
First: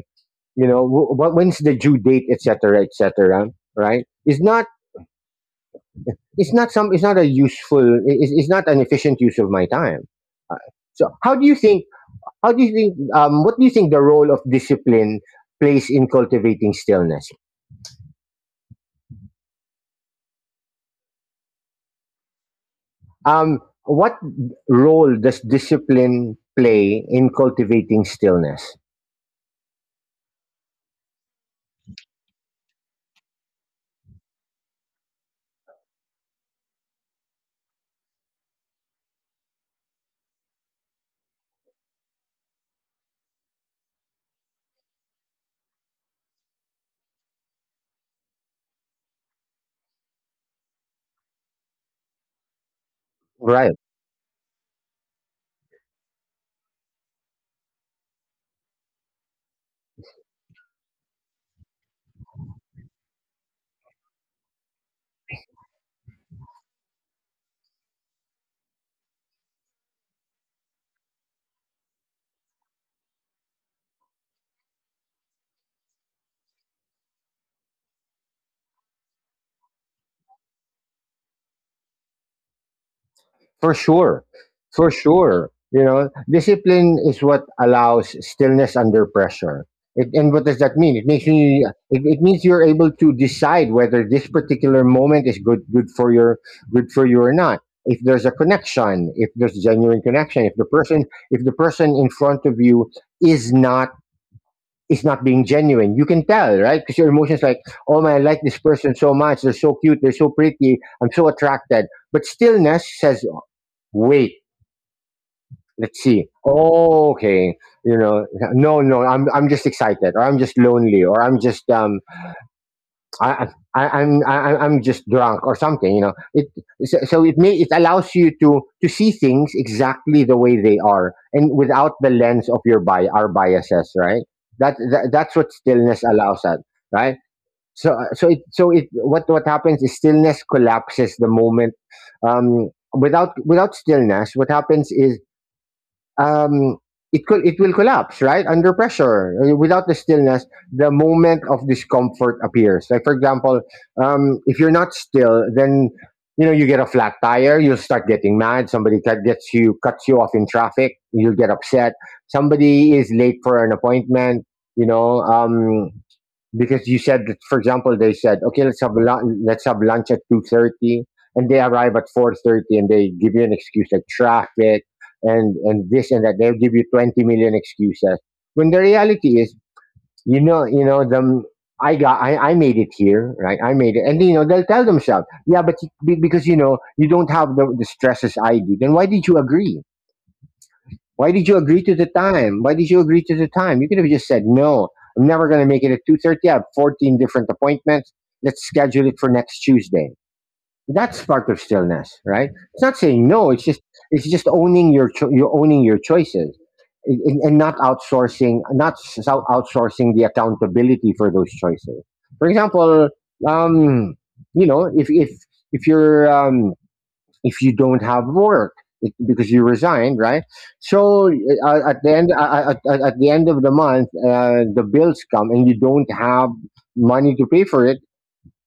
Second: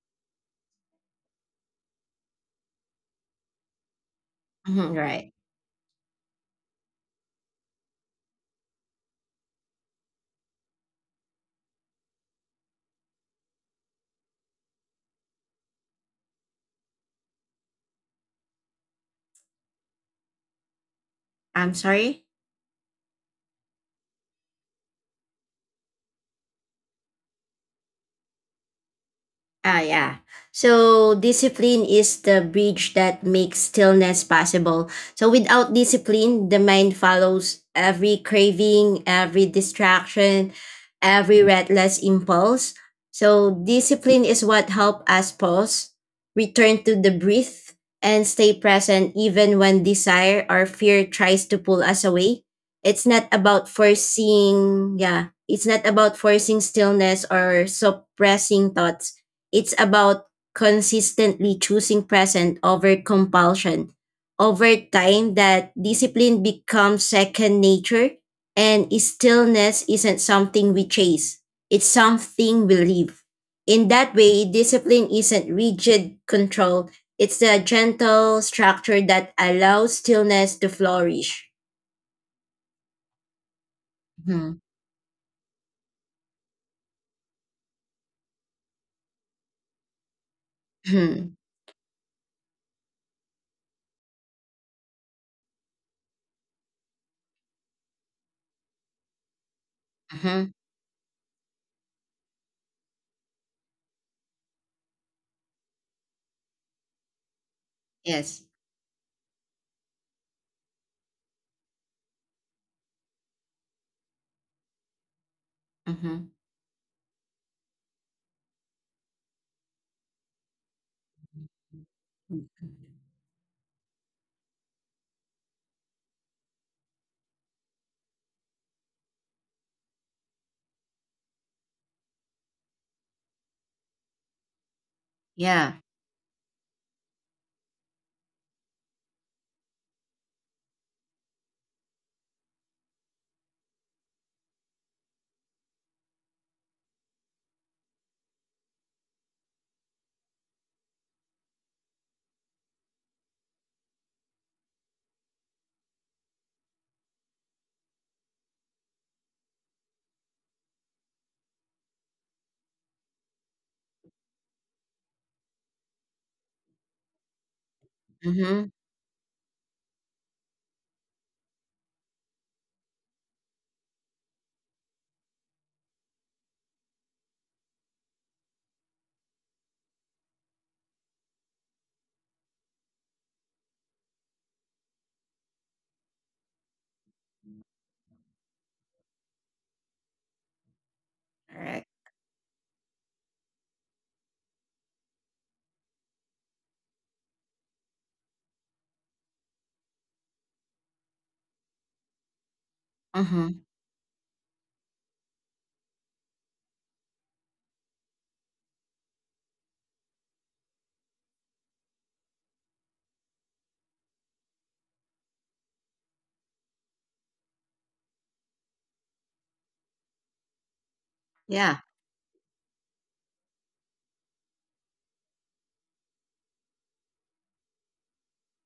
[SPEAKER 1] when's the due date, etc, etc, right? Is not,
[SPEAKER 2] Mhm, Right.
[SPEAKER 1] it's, not a useful, it's not an efficient use of my time. so how do you think How do you think? What do you think the role of discipline plays in cultivating stillness?
[SPEAKER 2] I'm sorry.
[SPEAKER 1] What role does discipline play in cultivating stillness?
[SPEAKER 2] Ah, yeah. So discipline is the bridge that makes stillness possible. So without discipline, the mind follows every craving, every distraction, every reckless impulse. So discipline is what helps us pause, return to the breath, and stay present even when desire or fear tries to pull us away. It's not about
[SPEAKER 1] Right.
[SPEAKER 2] forcing, yeah, it's not about forcing stillness or suppressing thoughts. It's about consistently choosing present over compulsion. Over time, that discipline becomes second nature, and stillness isn't something we chase, it's something we live. In that way, discipline isn't rigid control, it's the gentle structure that allows stillness to flourish.
[SPEAKER 1] For sure.
[SPEAKER 2] Mhm.
[SPEAKER 1] For sure. Discipline is what allows stillness under pressure. And what does that mean? It makes
[SPEAKER 2] Mhm.
[SPEAKER 1] you it, it means you're able to decide whether this particular moment is good for you or not. If there's a connection, if there's genuine connection,
[SPEAKER 2] Mhm.
[SPEAKER 1] if the person in front of you is not is not being genuine. You can tell, right? Because your emotions like, oh man, I like
[SPEAKER 2] Yes.
[SPEAKER 1] this person so much. They're so cute. They're so pretty. I'm so attracted. But stillness says, wait, let's see.
[SPEAKER 2] Mhm.
[SPEAKER 1] Oh, okay. You know, no, no, I'm just excited, or I'm just lonely, or I'm just, I, I'm just drunk or something. It so, so it may it allows you to see things exactly the way they are, and without the lens of your bi our biases, right? That's what
[SPEAKER 2] Yeah.
[SPEAKER 1] stillness allows us, right? So so it what happens is stillness collapses the moment. Without stillness, what happens is, um, it will collapse right under pressure. Without the stillness, the moment of discomfort appears, like, for example, if you're not still, then you get a flat tire, you'll start getting mad. Somebody cuts you off in traffic, you'll get upset. Somebody is late for an appointment, you know um, because you said that, for example, they said, okay,
[SPEAKER 2] hmm
[SPEAKER 1] let's have lunch. Let's have lunch at 2:30, and they arrive at 4:30, and they give you an excuse like traffic and this and that. They'll give you 20 million excuses. When the reality is, you know the I made it here, right? I made it, and they'll tell themselves, yeah, but because you don't have the stresses I do, then why did you agree? Why did you
[SPEAKER 2] All
[SPEAKER 1] agree
[SPEAKER 2] right.
[SPEAKER 1] to the time? Why did you agree to the time? You could have just said, no, I'm never going to make it at 2:30. I have 14 different appointments. Let's schedule it for next Tuesday. That's part of stillness, right? It's not saying no.
[SPEAKER 2] Mm-hmm.
[SPEAKER 1] It's just owning your choices, and not outsourcing the accountability for those choices. For example, um, you know, if if if you're um, if you don't have work, because you resigned, right? So
[SPEAKER 2] Yeah.
[SPEAKER 1] at, the end of the month, the bills come and you don't have money to pay for it.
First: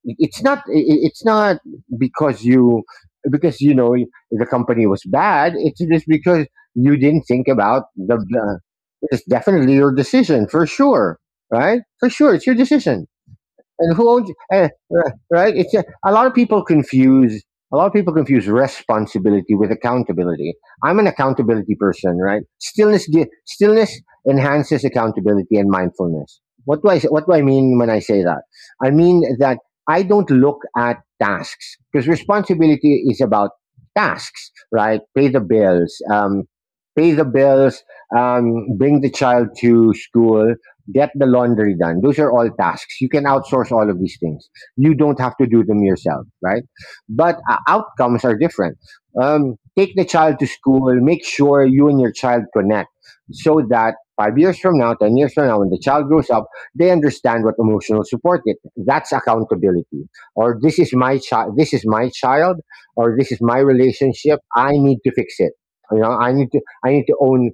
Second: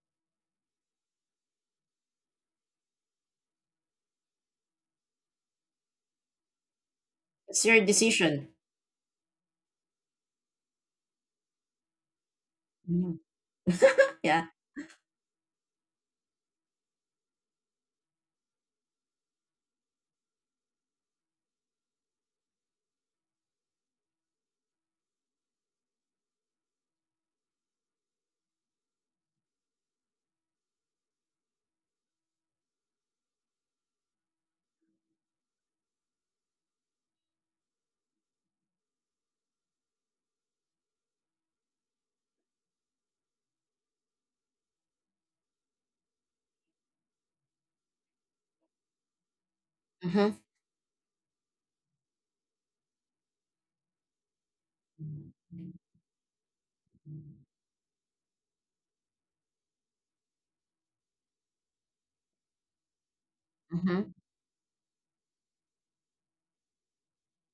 [SPEAKER 1] It's not because you because the company was bad. It's just because you didn't think
[SPEAKER 2] It's your
[SPEAKER 1] about the,
[SPEAKER 2] decision.
[SPEAKER 1] the It's definitely your decision, for sure, right? For sure, it's your decision.
[SPEAKER 2] Mhm.
[SPEAKER 1] And who owns
[SPEAKER 2] Yeah.
[SPEAKER 1] right? Right? A lot of people confuse responsibility with accountability. I'm an accountability person, right? Stillness enhances accountability and mindfulness. What do I mean when I say that? I mean that I don't look at tasks, because responsibility is about tasks, right? Pay the bills, bring the child to school, get the laundry done. Those are all tasks. You can outsource all of these things. You don't have to do them yourself, right? But outcomes are different. Take the
[SPEAKER 2] Mhm.
[SPEAKER 1] child to school. Make sure you and your child connect, so that 5 years from now, 10 years from now, when the child grows up, they understand what emotional support is. That's accountability. Or this is my child, or this is my
[SPEAKER 2] Mhm.
[SPEAKER 1] relationship. I need to fix it. I need to own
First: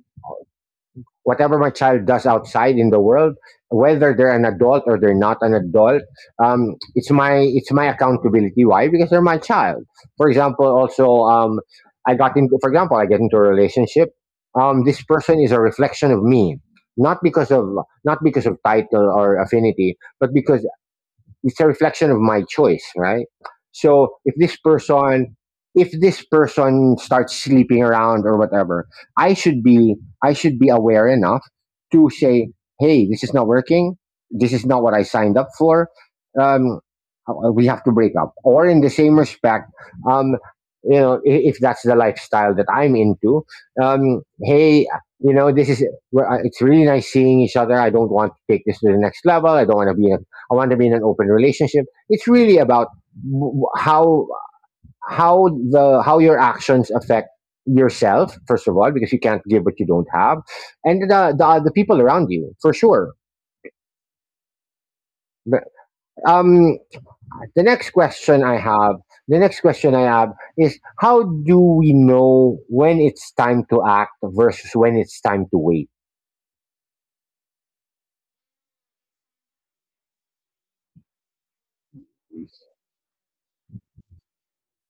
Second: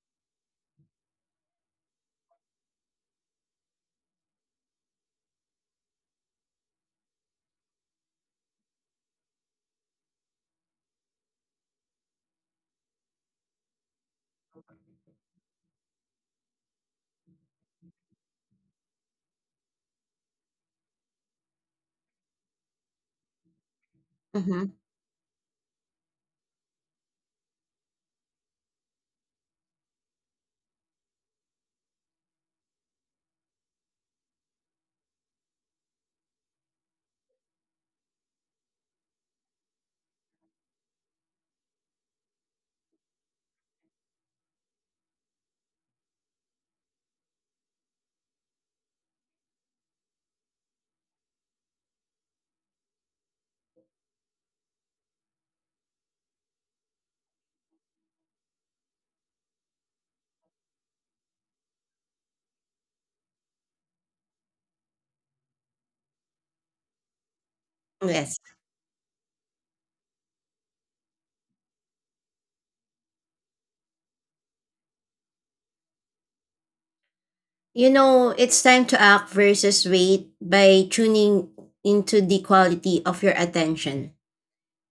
[SPEAKER 1] whatever my child does outside in the world, whether they're an adult or they're not an adult, it's my accountability. Why? Because they're my child. For example, also, I got into for example I get into a relationship. This person is a reflection of me, not because of title or affinity, but because it's a reflection of my choice, right? So if this
[SPEAKER 2] Mhm.
[SPEAKER 1] person if this person starts sleeping around or whatever, I should be I should be aware enough to say, hey, this is not working. This is not what I signed up for. Um, we have to break up. Or, in the same respect, um, if that's the lifestyle that I'm into, hey, this is it's really nice seeing each other. I don't want to take this to the next level. I don't want to be in a. I want to be in an open relationship. It's really about how how your actions affect yourself, first of all, because you can't give what you don't have, and the people around you, for sure. But, um the next
[SPEAKER 2] Yes.
[SPEAKER 1] question I have the next question I have is, how do we know when it's time to act versus when it's time to wait?
[SPEAKER 2] You know, it's time to act versus wait by tuning into the quality of your attention.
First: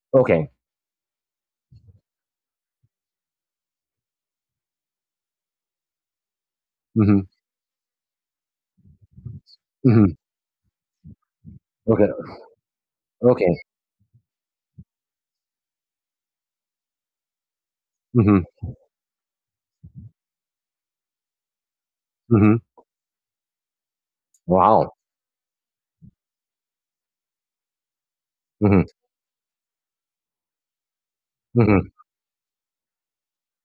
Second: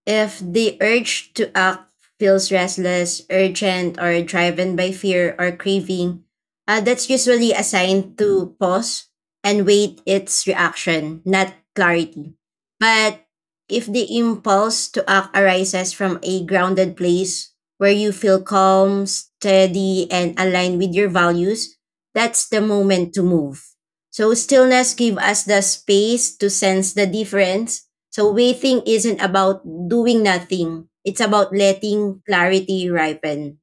[SPEAKER 2] If
[SPEAKER 1] Okay.
[SPEAKER 2] the urge to act feels restless, urgent, or driven by fear or craving, that's
[SPEAKER 1] Hmm.
[SPEAKER 2] usually a sign to pause and wait
[SPEAKER 1] Hmm.
[SPEAKER 2] its reaction, not
[SPEAKER 1] Okay.
[SPEAKER 2] clarity. But
[SPEAKER 1] Okay.
[SPEAKER 2] if the impulse to act arises from a grounded place where you feel
[SPEAKER 1] Hmm.
[SPEAKER 2] calm, steady, and aligned with your values, that's
[SPEAKER 1] Hmm.
[SPEAKER 2] the moment to move. So
[SPEAKER 1] Wow.
[SPEAKER 2] stillness gives us the space to sense the difference, so waiting
[SPEAKER 1] Hmm.
[SPEAKER 2] isn't about doing nothing. It's about letting clarity ripen.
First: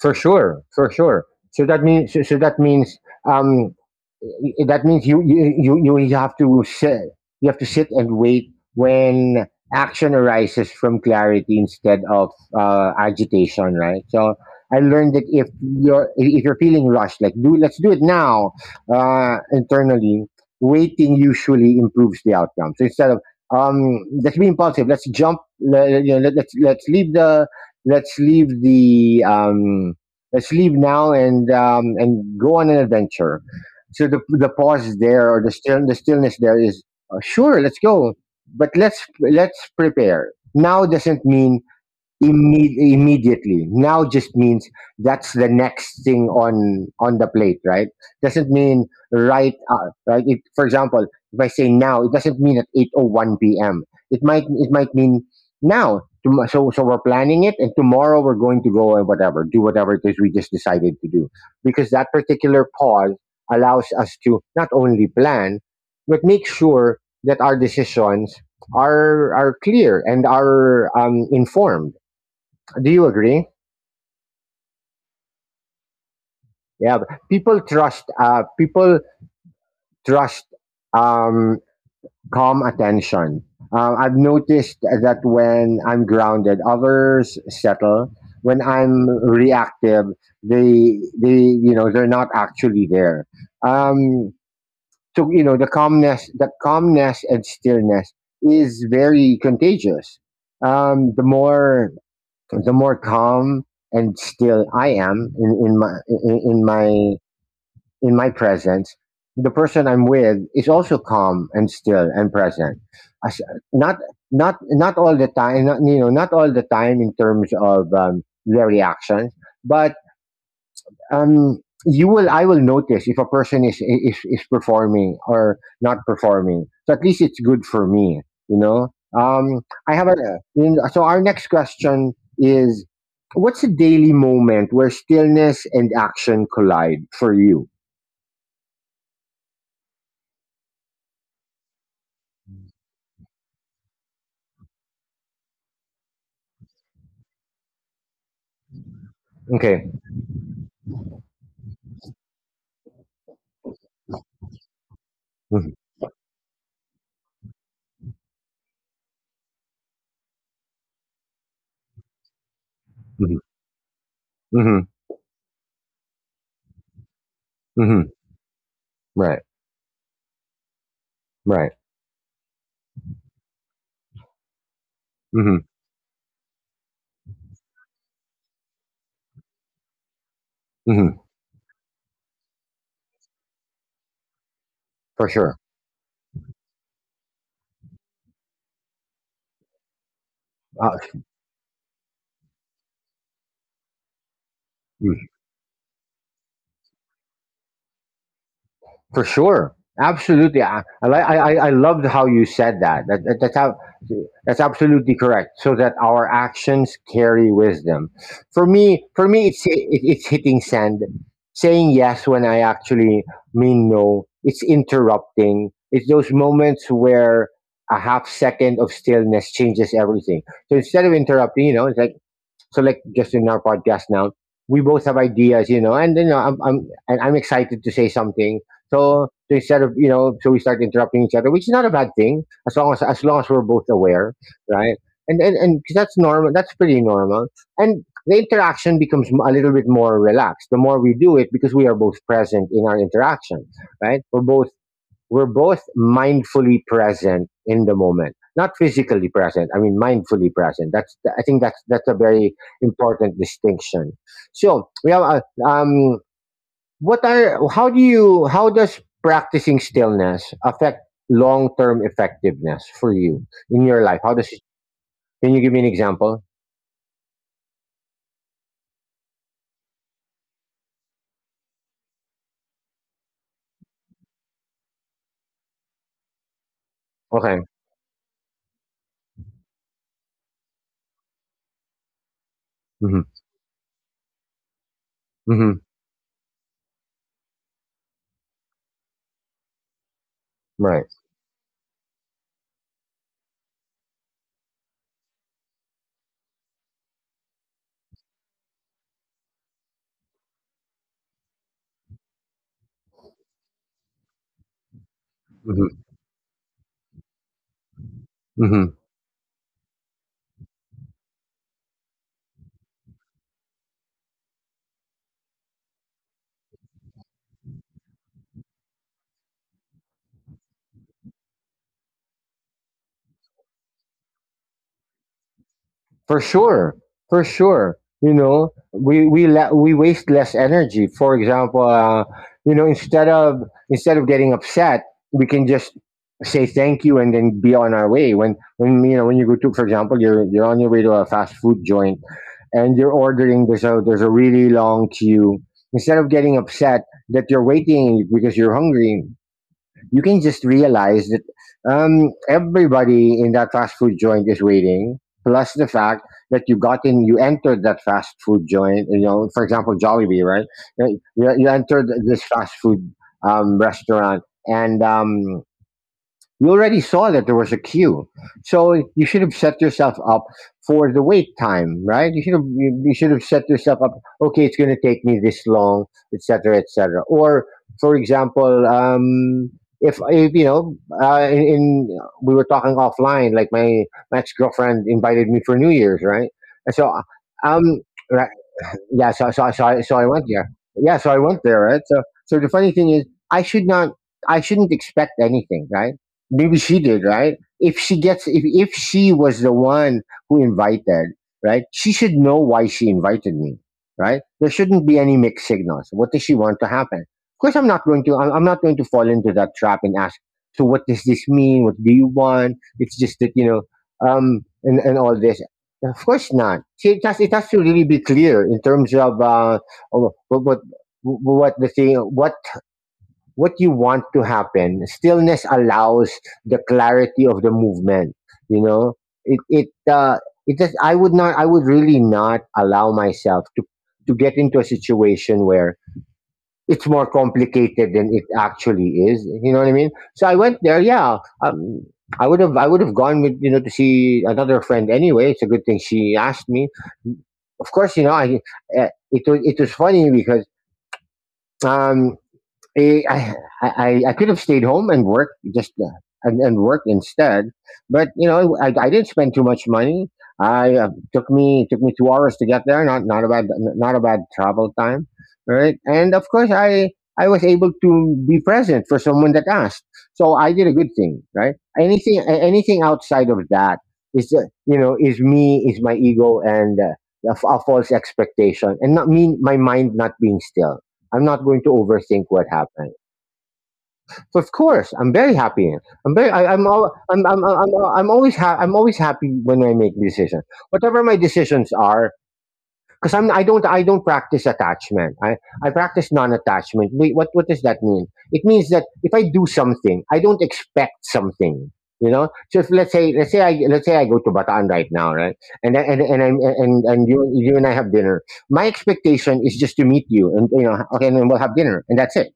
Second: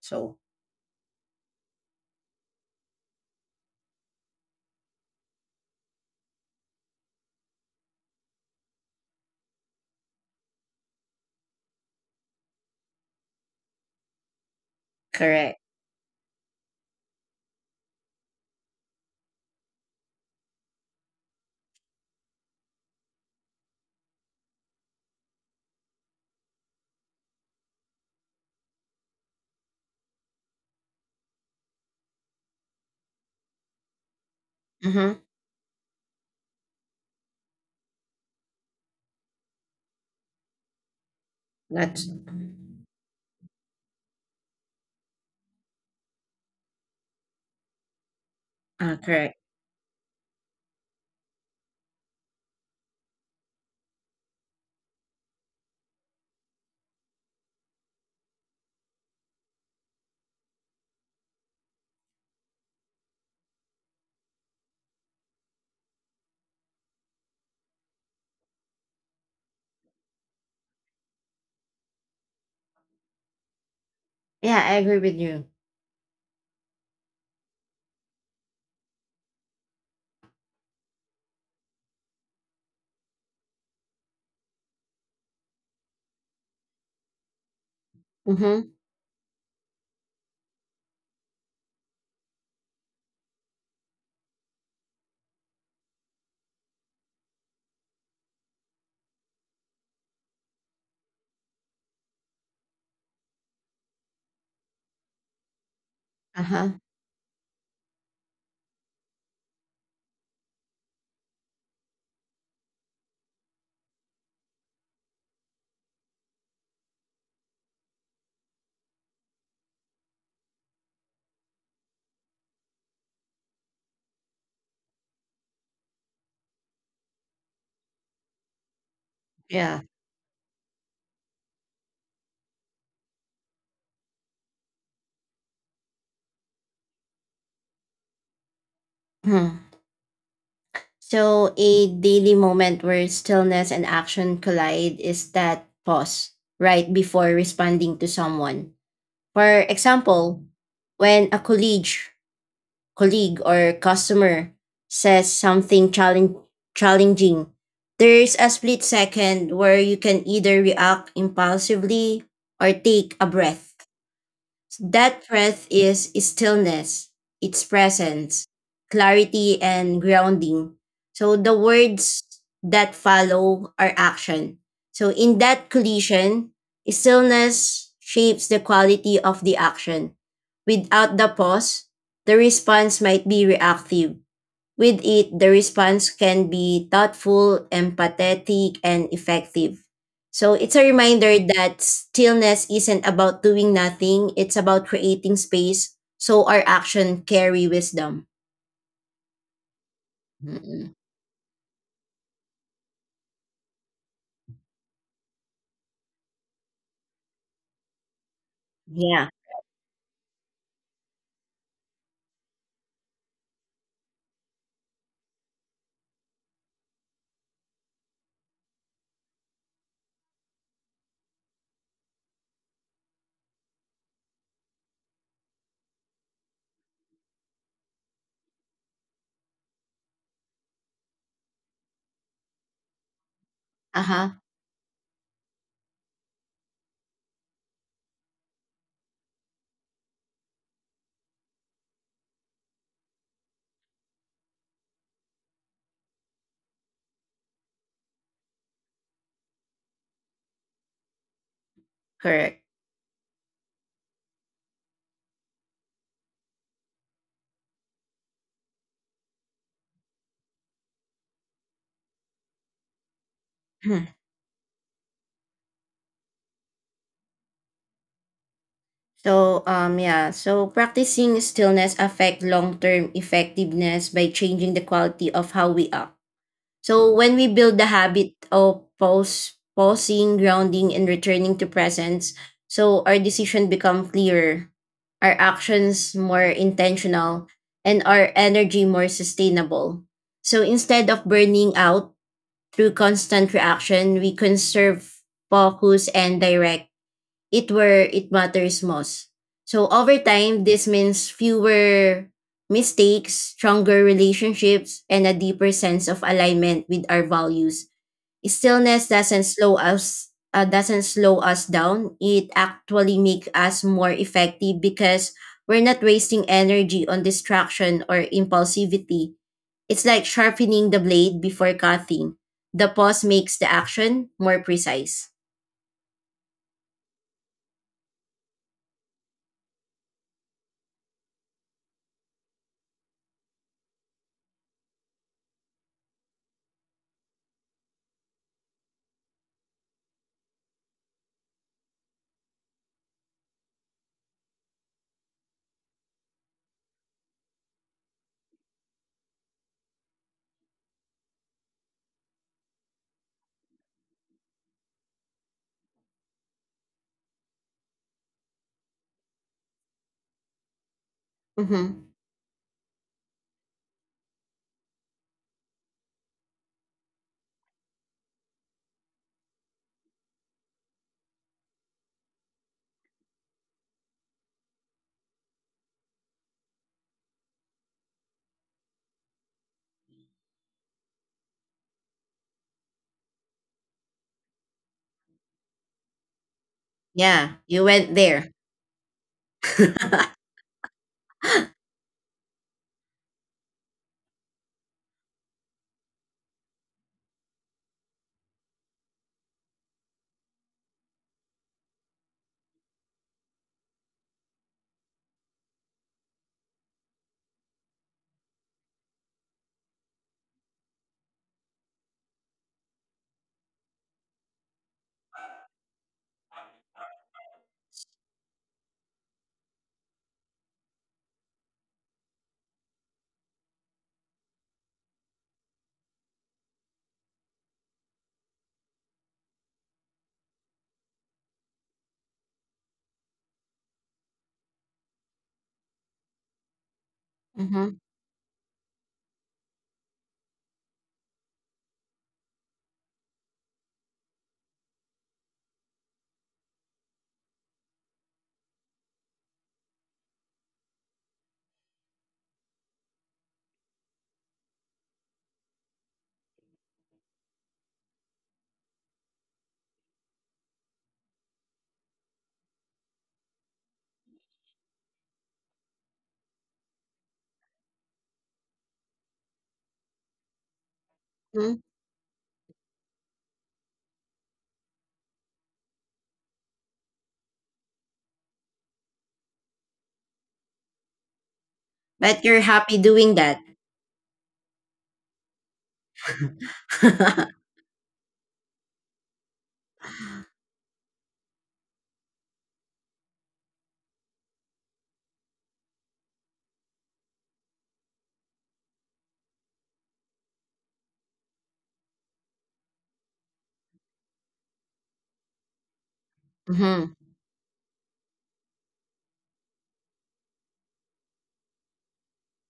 [SPEAKER 1] For sure, for sure. So that means so, so that means um that means you have to sit and wait when action arises from clarity instead of agitation, right? So I learned that
[SPEAKER 2] Correct.
[SPEAKER 1] if you're feeling rushed, like, do let's do it now, internally, waiting usually improves the outcome. So, instead of let's be impulsive, let's jump, let's leave the let's leave the let's leave now and go on an adventure. So the pause
[SPEAKER 2] Mhm.
[SPEAKER 1] there, or the stillness there, is sure, let's go, but let's prepare. Now doesn't mean
[SPEAKER 2] That's
[SPEAKER 1] Immediately. Now just means that's the next thing on the plate, right? Doesn't mean
[SPEAKER 2] uh, correct.
[SPEAKER 1] right, right. For example, if I say now, it doesn't mean at 8:01 p.m. It might it might mean now we're planning it and tomorrow we're going to go and whatever, do whatever it is we just decided to do, because that particular pause allows us to not only plan but make sure that our decisions are clear and are informed. Do you agree?
[SPEAKER 2] Yeah, I agree with you.
[SPEAKER 1] Yeah, but people trust. People trust um, calm attention. I've noticed that when I'm grounded, others settle. When
[SPEAKER 2] Mhm.
[SPEAKER 1] I'm reactive, they they're not actually there. Um, so, you know, the calmness and stillness is very contagious. The more the more calm and still I am
[SPEAKER 2] Uh-huh.
[SPEAKER 1] in my presence, the person I'm with is also calm and still and present. As, not not all the time, not, you know, not all the time in terms of their reactions, but um, you will I will notice if a person is performing or not performing. So at least it's good for me, you know. Um,
[SPEAKER 2] Yeah.
[SPEAKER 1] I have a our next question is: What's a daily moment where stillness and action collide for you?
[SPEAKER 2] Mhm. So a daily moment where stillness and action collide is that pause right before responding to someone. For
[SPEAKER 1] Okay.
[SPEAKER 2] example, when a colleague or customer says something challenging, there's a split second where you can either react impulsively or take a
[SPEAKER 1] Mm-hmm.
[SPEAKER 2] breath.
[SPEAKER 1] Mm-hmm.
[SPEAKER 2] That breath is stillness, its
[SPEAKER 1] Hmm.
[SPEAKER 2] presence,
[SPEAKER 1] Right.
[SPEAKER 2] clarity, and grounding. So the
[SPEAKER 1] Right.
[SPEAKER 2] words that follow are action. So in
[SPEAKER 1] Mm-hmm.
[SPEAKER 2] that collision, stillness shapes the quality of the action. Without
[SPEAKER 1] Mm-hmm.
[SPEAKER 2] the pause, the response might be reactive. With
[SPEAKER 1] For
[SPEAKER 2] it, the
[SPEAKER 1] sure.
[SPEAKER 2] response can be thoughtful, empathetic, and effective. So it's a
[SPEAKER 1] Uh,
[SPEAKER 2] reminder that stillness isn't about doing nothing, it's about
[SPEAKER 1] mm,
[SPEAKER 2] creating space so our action carry wisdom.
[SPEAKER 1] for sure. Absolutely. I,
[SPEAKER 2] Mm-mm.
[SPEAKER 1] I, li- I, I I loved how you said that. That's how, that's absolutely correct. So that our actions carry wisdom. For
[SPEAKER 2] Yeah.
[SPEAKER 1] me, it's hitting sand, saying yes when I actually mean no. It's interrupting. It's those moments where a half second of stillness changes everything. So instead of interrupting, you know, it's like. So, just in our podcast now, we both have ideas, you know, and you know, I'm excited to say something. So instead of, you know, so we start interrupting each other, which is not a bad thing as long as we're both
[SPEAKER 2] Uh-huh.
[SPEAKER 1] aware, right? And 'cause that's normal. That's pretty normal. And the interaction becomes a little bit more relaxed the more we do it because we are both present in our interaction, right? We're both mindfully present in the moment, not physically present, I mean mindfully present. That's i think that's a very
[SPEAKER 2] Correct.
[SPEAKER 1] important distinction. So we have um what are how do you, how does practicing stillness affect long-term effectiveness for you in
[SPEAKER 2] Hmm.
[SPEAKER 1] your life? How does it, can you give me an example?
[SPEAKER 2] So practicing stillness affect long-term effectiveness by changing the quality of how we act. So when we
[SPEAKER 1] Okay.
[SPEAKER 2] build the habit of pausing, grounding, and returning to presence, so our
[SPEAKER 1] Hmm.
[SPEAKER 2] decision become clearer, our
[SPEAKER 1] Hmm.
[SPEAKER 2] actions more intentional, and our energy more sustainable. So
[SPEAKER 1] Right.
[SPEAKER 2] instead of burning out through constant reaction, we conserve focus and direct it where it matters most. So over time, this means fewer mistakes, stronger relationships, and a deeper sense of alignment with our values.
[SPEAKER 1] Hmm.
[SPEAKER 2] Stillness doesn't slow us down. It actually makes us more effective because we're not wasting energy on distraction or impulsivity. It's like sharpening the blade before cutting. The pause makes the action more precise.
[SPEAKER 1] For sure, for sure. You know, we waste less energy. For example, you know, instead of getting upset, we can just say thank you and then be on our way. When you know, when you go to, for example, you're on your way to a fast food joint and you're ordering, there's a really long queue. Instead of getting upset that you're waiting because you're hungry, you can just realize that everybody in that fast food joint is waiting. Plus the fact that you got in, you entered that fast food joint. You know, for example, Jollibee, right? You, you
[SPEAKER 2] Mm-hmm.
[SPEAKER 1] entered this fast food restaurant, and you already saw that there was a queue, so you should have set yourself up for the wait time, right? You should have, you should have set yourself up. Okay, it's going to take me this long, etc., etc. Or, for example, if you know, in we were talking offline, like my ex girlfriend invited me for New Year's, right? And so,
[SPEAKER 2] Yeah, you
[SPEAKER 1] um,
[SPEAKER 2] went there.
[SPEAKER 1] right, yeah, so I went there. Yeah, so I went there, right? So the funny thing is, I should not, I shouldn't expect anything, right? Maybe she did, right? If she gets, if she was the one who invited, right? She should know why she invited me, right? There shouldn't be any mixed signals. What does she want to happen? Of course, I'm not going to fall into that trap and ask. So what does this mean? What do you want? It's just that, you know, and all this. Of course not. See, it has to really be clear in terms of what, what the thing, what you want to happen. Stillness allows the clarity of the movement. You know, it it uh, it does. I would not, I would really not allow myself to get into a situation where it's more
[SPEAKER 2] mm-hmm.
[SPEAKER 1] complicated than it actually is. You know what I mean? So I went there. Yeah, um, I would have gone, with you know, to see another friend anyway. It's a good thing she asked me. Of course, you know, I it was funny because um I, I, I could have stayed home and worked, and work instead. But, you know, I didn't spend too much money. I took me two hours to get there. Not a bad, not a bad travel time, right? And of course, I was able to be present for someone that asked. So I did a good thing, right? Anything anything outside of that is, you know, is me, is my ego, and a false expectation, and not, mean my mind not being still. I'm not going to
[SPEAKER 2] But you're
[SPEAKER 1] overthink what
[SPEAKER 2] happy
[SPEAKER 1] happened.
[SPEAKER 2] doing that.
[SPEAKER 1] So of course, I'm very happy. I'm very. I, I'm, all, I'm. I'm. I'm. I'm always. I'm always happy when I make decisions. Whatever my decisions are, because I don't, I don't practice attachment. I practice non-attachment. Wait, what? What does that mean? It means that if I do something, I don't expect something. You know. So if let's say, let's say I go to Bataan right now, right? And and I'm,
[SPEAKER 2] mm-hmm.
[SPEAKER 1] and you and I have dinner. My expectation is just to meet you, and, you know, okay, and then we'll have dinner, and that's it.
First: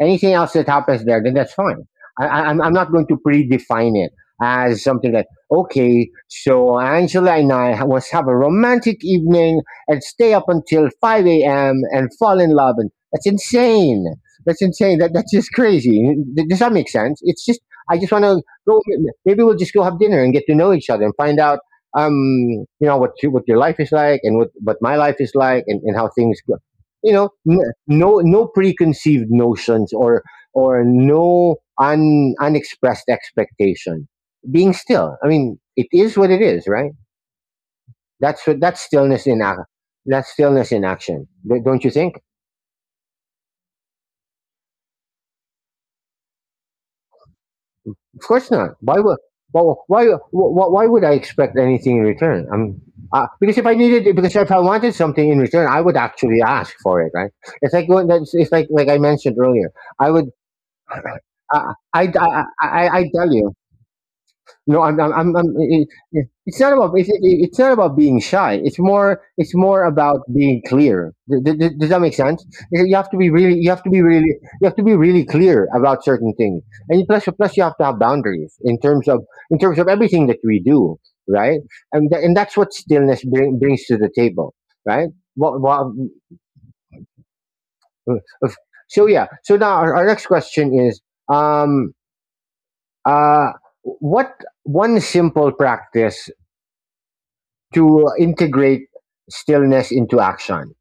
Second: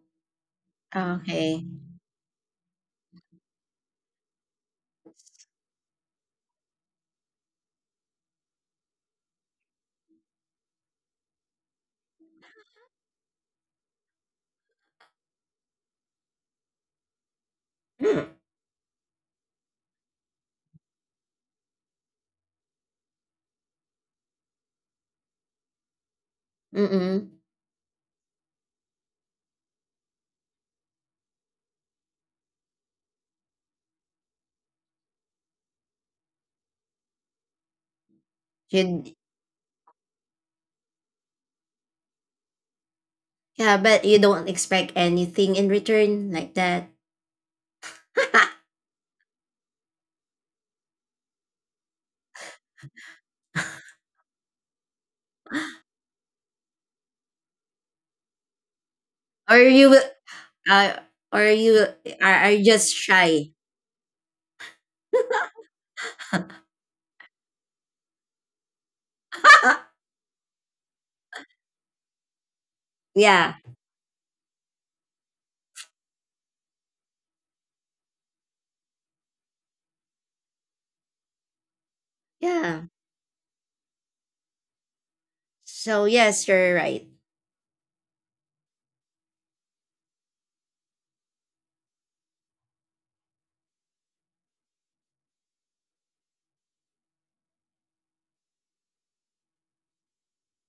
[SPEAKER 1] Anything else that happens there, then that's
[SPEAKER 2] Okay.
[SPEAKER 1] fine. I'm not going to predefine it as something like, okay, so Angela and I ha- was have a romantic evening and stay up until 5 a.m. and fall in love. And that's insane. That's insane. That's just crazy. Does that make sense? It's just, I just want
[SPEAKER 2] Mm.
[SPEAKER 1] to go. Maybe we'll just go have dinner and get to know each other and find out, you know, what, what your life is like, and what, my life is like, and how things go. You
[SPEAKER 2] Mm-mm.
[SPEAKER 1] know, no preconceived notions or no unexpressed expectation. Being still, I mean, it is what it is, right? That's what, that's
[SPEAKER 2] Should,
[SPEAKER 1] stillness in action. That's stillness in action, don't you think?
[SPEAKER 2] yeah, but you don't expect anything in return like that.
[SPEAKER 1] Of course not. Why would well, why would I expect anything in return? Because if I needed, because if I wanted something in return, I would actually ask for it, right? It's like, I mentioned
[SPEAKER 2] or
[SPEAKER 1] earlier.
[SPEAKER 2] you
[SPEAKER 1] I
[SPEAKER 2] will,
[SPEAKER 1] would,
[SPEAKER 2] uh, or
[SPEAKER 1] uh,
[SPEAKER 2] you will-
[SPEAKER 1] I, I,
[SPEAKER 2] are
[SPEAKER 1] I,
[SPEAKER 2] just
[SPEAKER 1] I tell you,
[SPEAKER 2] shy.
[SPEAKER 1] no, I'm it, it's not about, it's not about being shy. It's more, it's more about being clear. Does that make sense? You have to be really,
[SPEAKER 2] yeah.
[SPEAKER 1] you have to be really clear about certain things, and plus, you have to have boundaries in terms of, everything that we do, right? And that's what
[SPEAKER 2] Yeah.
[SPEAKER 1] stillness brings to the table, right? What, what,
[SPEAKER 2] So yes, you're right.
[SPEAKER 1] uh, so yeah. So now our next question is um uh what one simple practice to integrate stillness into action.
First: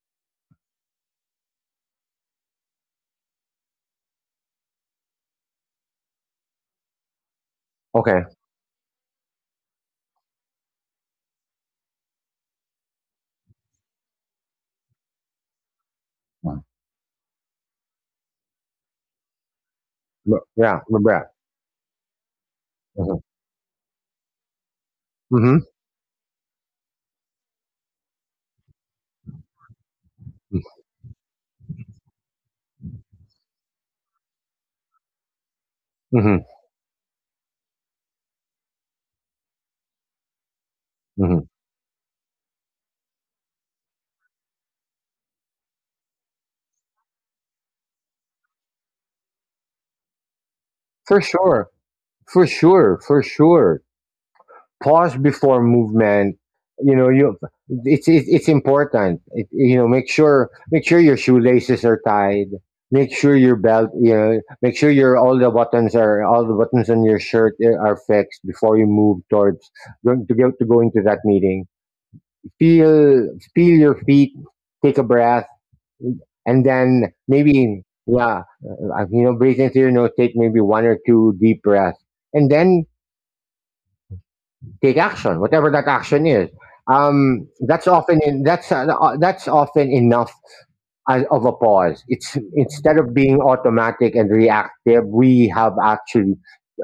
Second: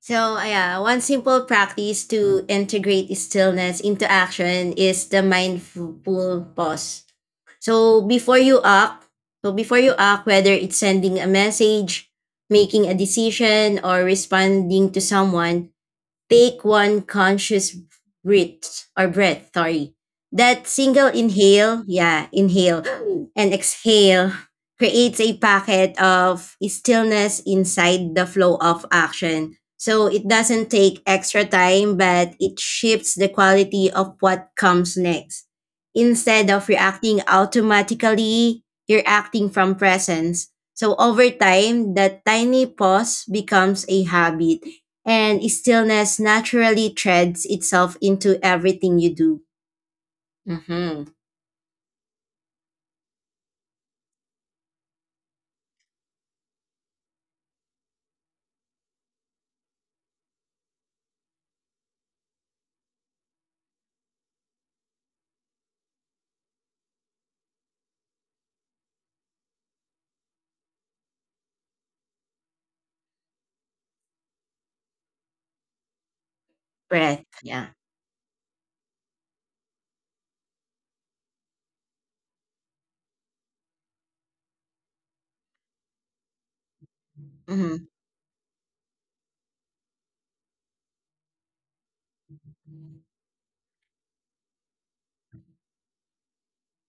[SPEAKER 2] So one simple practice to integrate stillness into action is the mindful pause. So
[SPEAKER 1] Okay.
[SPEAKER 2] before you act, so before you act, whether it's sending a message, making a decision, or responding to someone, take
[SPEAKER 1] Mm.
[SPEAKER 2] one conscious breath or breath, sorry. That
[SPEAKER 1] Yeah, the.
[SPEAKER 2] single inhale, yeah, inhale and exhale creates a
[SPEAKER 1] Mm-hmm.
[SPEAKER 2] packet of stillness inside the flow of action. So it doesn't take extra time, but it shifts the quality of what comes next.
[SPEAKER 1] Mm-hmm.
[SPEAKER 2] Instead of reacting automatically, you're acting from presence. So over
[SPEAKER 1] Hmm.
[SPEAKER 2] time, that tiny pause becomes a habit and stillness naturally threads itself into everything you do. Mm-hmm.
[SPEAKER 1] For sure. For sure. For sure. Pause before movement. You know, you it's important. You know, make sure your shoelaces are tied. Make sure your belt, you know, make sure your all the buttons on your shirt are fixed before you move towards going to go into that meeting. Feel your feet, take a breath, and then
[SPEAKER 2] Breath, yeah.
[SPEAKER 1] maybe, yeah, you know, breathe into your nose, take maybe one or two deep breaths, and then take action, whatever that action is.
[SPEAKER 2] Mm-hmm.
[SPEAKER 1] That's often enough of a pause. It's, instead of being automatic and reactive, we have actually,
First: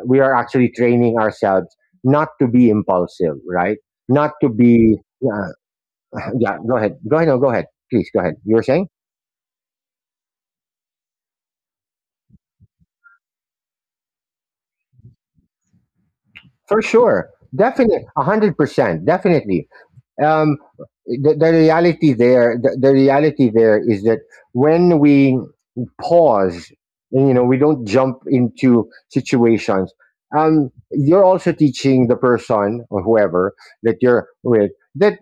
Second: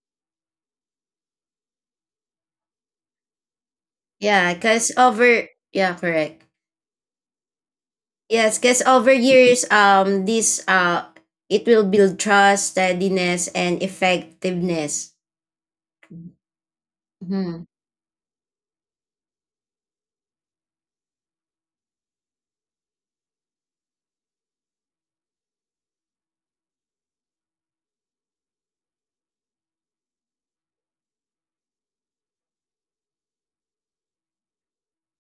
[SPEAKER 1] we are actually training ourselves not to be impulsive, right? Not to
[SPEAKER 2] Yeah, because
[SPEAKER 1] be
[SPEAKER 2] over
[SPEAKER 1] uh,
[SPEAKER 2] yeah, correct.
[SPEAKER 1] yeah, go ahead. Go ahead. No, go ahead. Please go ahead. You
[SPEAKER 2] Yes,
[SPEAKER 1] were
[SPEAKER 2] because
[SPEAKER 1] saying?
[SPEAKER 2] over years, this it will build trust, steadiness, and effectiveness.
[SPEAKER 1] For sure.
[SPEAKER 2] Mm-hmm.
[SPEAKER 1] Definitely. 100%. Definitely. Um, the reality there, the reality there is that when we pause, and, you know, we don't jump into situations. You're also teaching the person or whoever that you're with that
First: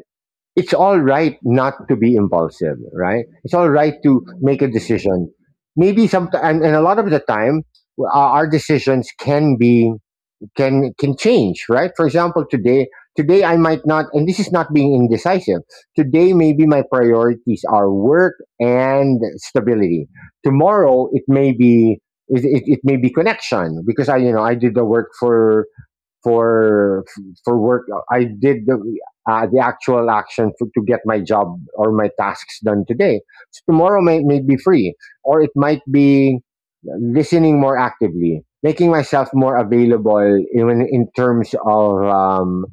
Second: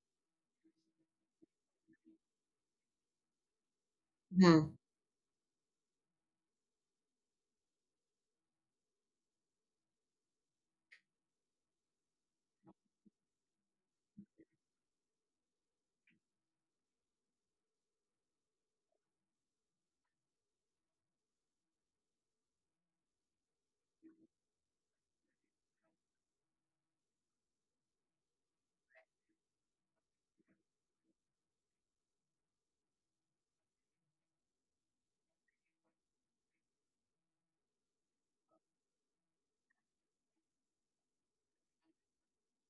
[SPEAKER 1] it's all right not to be impulsive, right? It's all right to make
[SPEAKER 2] Mm-hmm.
[SPEAKER 1] a decision. Maybe some, and, a lot of the time, our decisions can be can change, right? For example, today I might not, and this is not being indecisive. Today maybe my priorities are work and stability. Tomorrow it may be. It may be connection because I you know I did the work for for work. I did the actual action for, to get my job or my tasks done today. So tomorrow may be free, or it might be listening more actively, making myself more available even in terms of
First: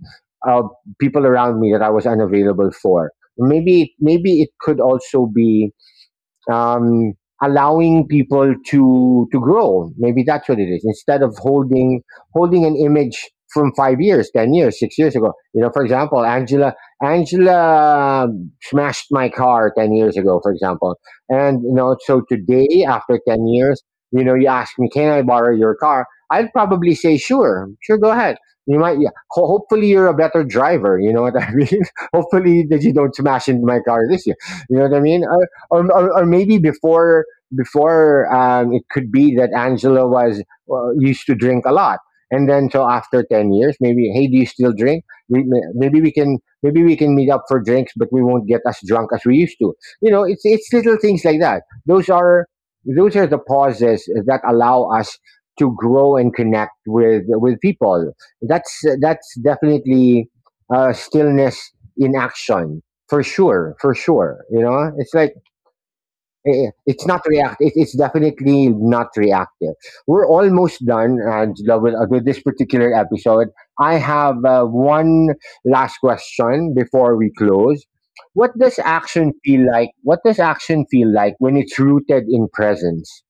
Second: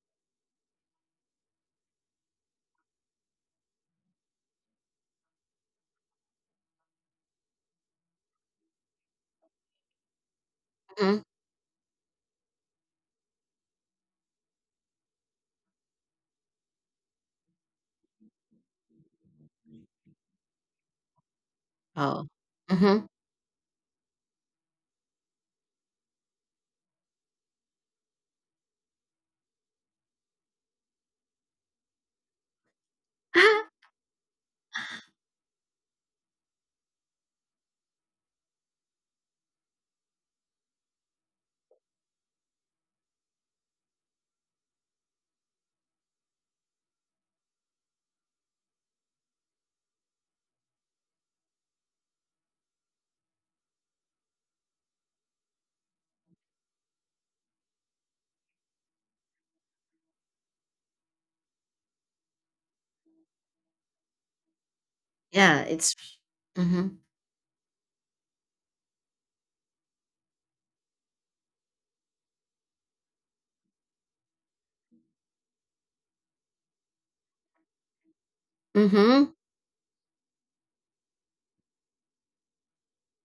[SPEAKER 1] of people around me that I was unavailable for. Maybe it could also be um, allowing people to grow. Maybe that's what it is.
[SPEAKER 2] Mm-hmm.
[SPEAKER 1] Instead of holding an image from 5 years, 10 years, 6 years ago. You know, for example, Angela smashed my car 10 years ago, for example. And you know, so
[SPEAKER 2] Oh.
[SPEAKER 1] today
[SPEAKER 2] Mm-hmm.
[SPEAKER 1] after 10 years, you know, you ask me, can I borrow your car? I'd probably say sure. Sure, go ahead. You might, yeah. Hopefully you're a better driver, you know what I mean? Hopefully that you don't smash into my car this year. You know what I mean? Or maybe before it could be that Angela was, well, used to drink a lot, and then so after 10 years, maybe hey, do you still drink? Maybe we can meet up for drinks, but we won't get as drunk as we used to. You know, it's little things like that. Those are the pauses that allow us to grow and connect with people. That's definitely stillness in action, for sure, for sure. You know, it's like
[SPEAKER 2] yeah, it's. Mm-hmm.
[SPEAKER 1] It's not reactive. It's definitely not reactive. We're almost done, Angela, with this particular episode. I have one last question before we close. What does action
[SPEAKER 2] Mm-hmm.
[SPEAKER 1] feel like? What does action feel like when it's rooted in presence?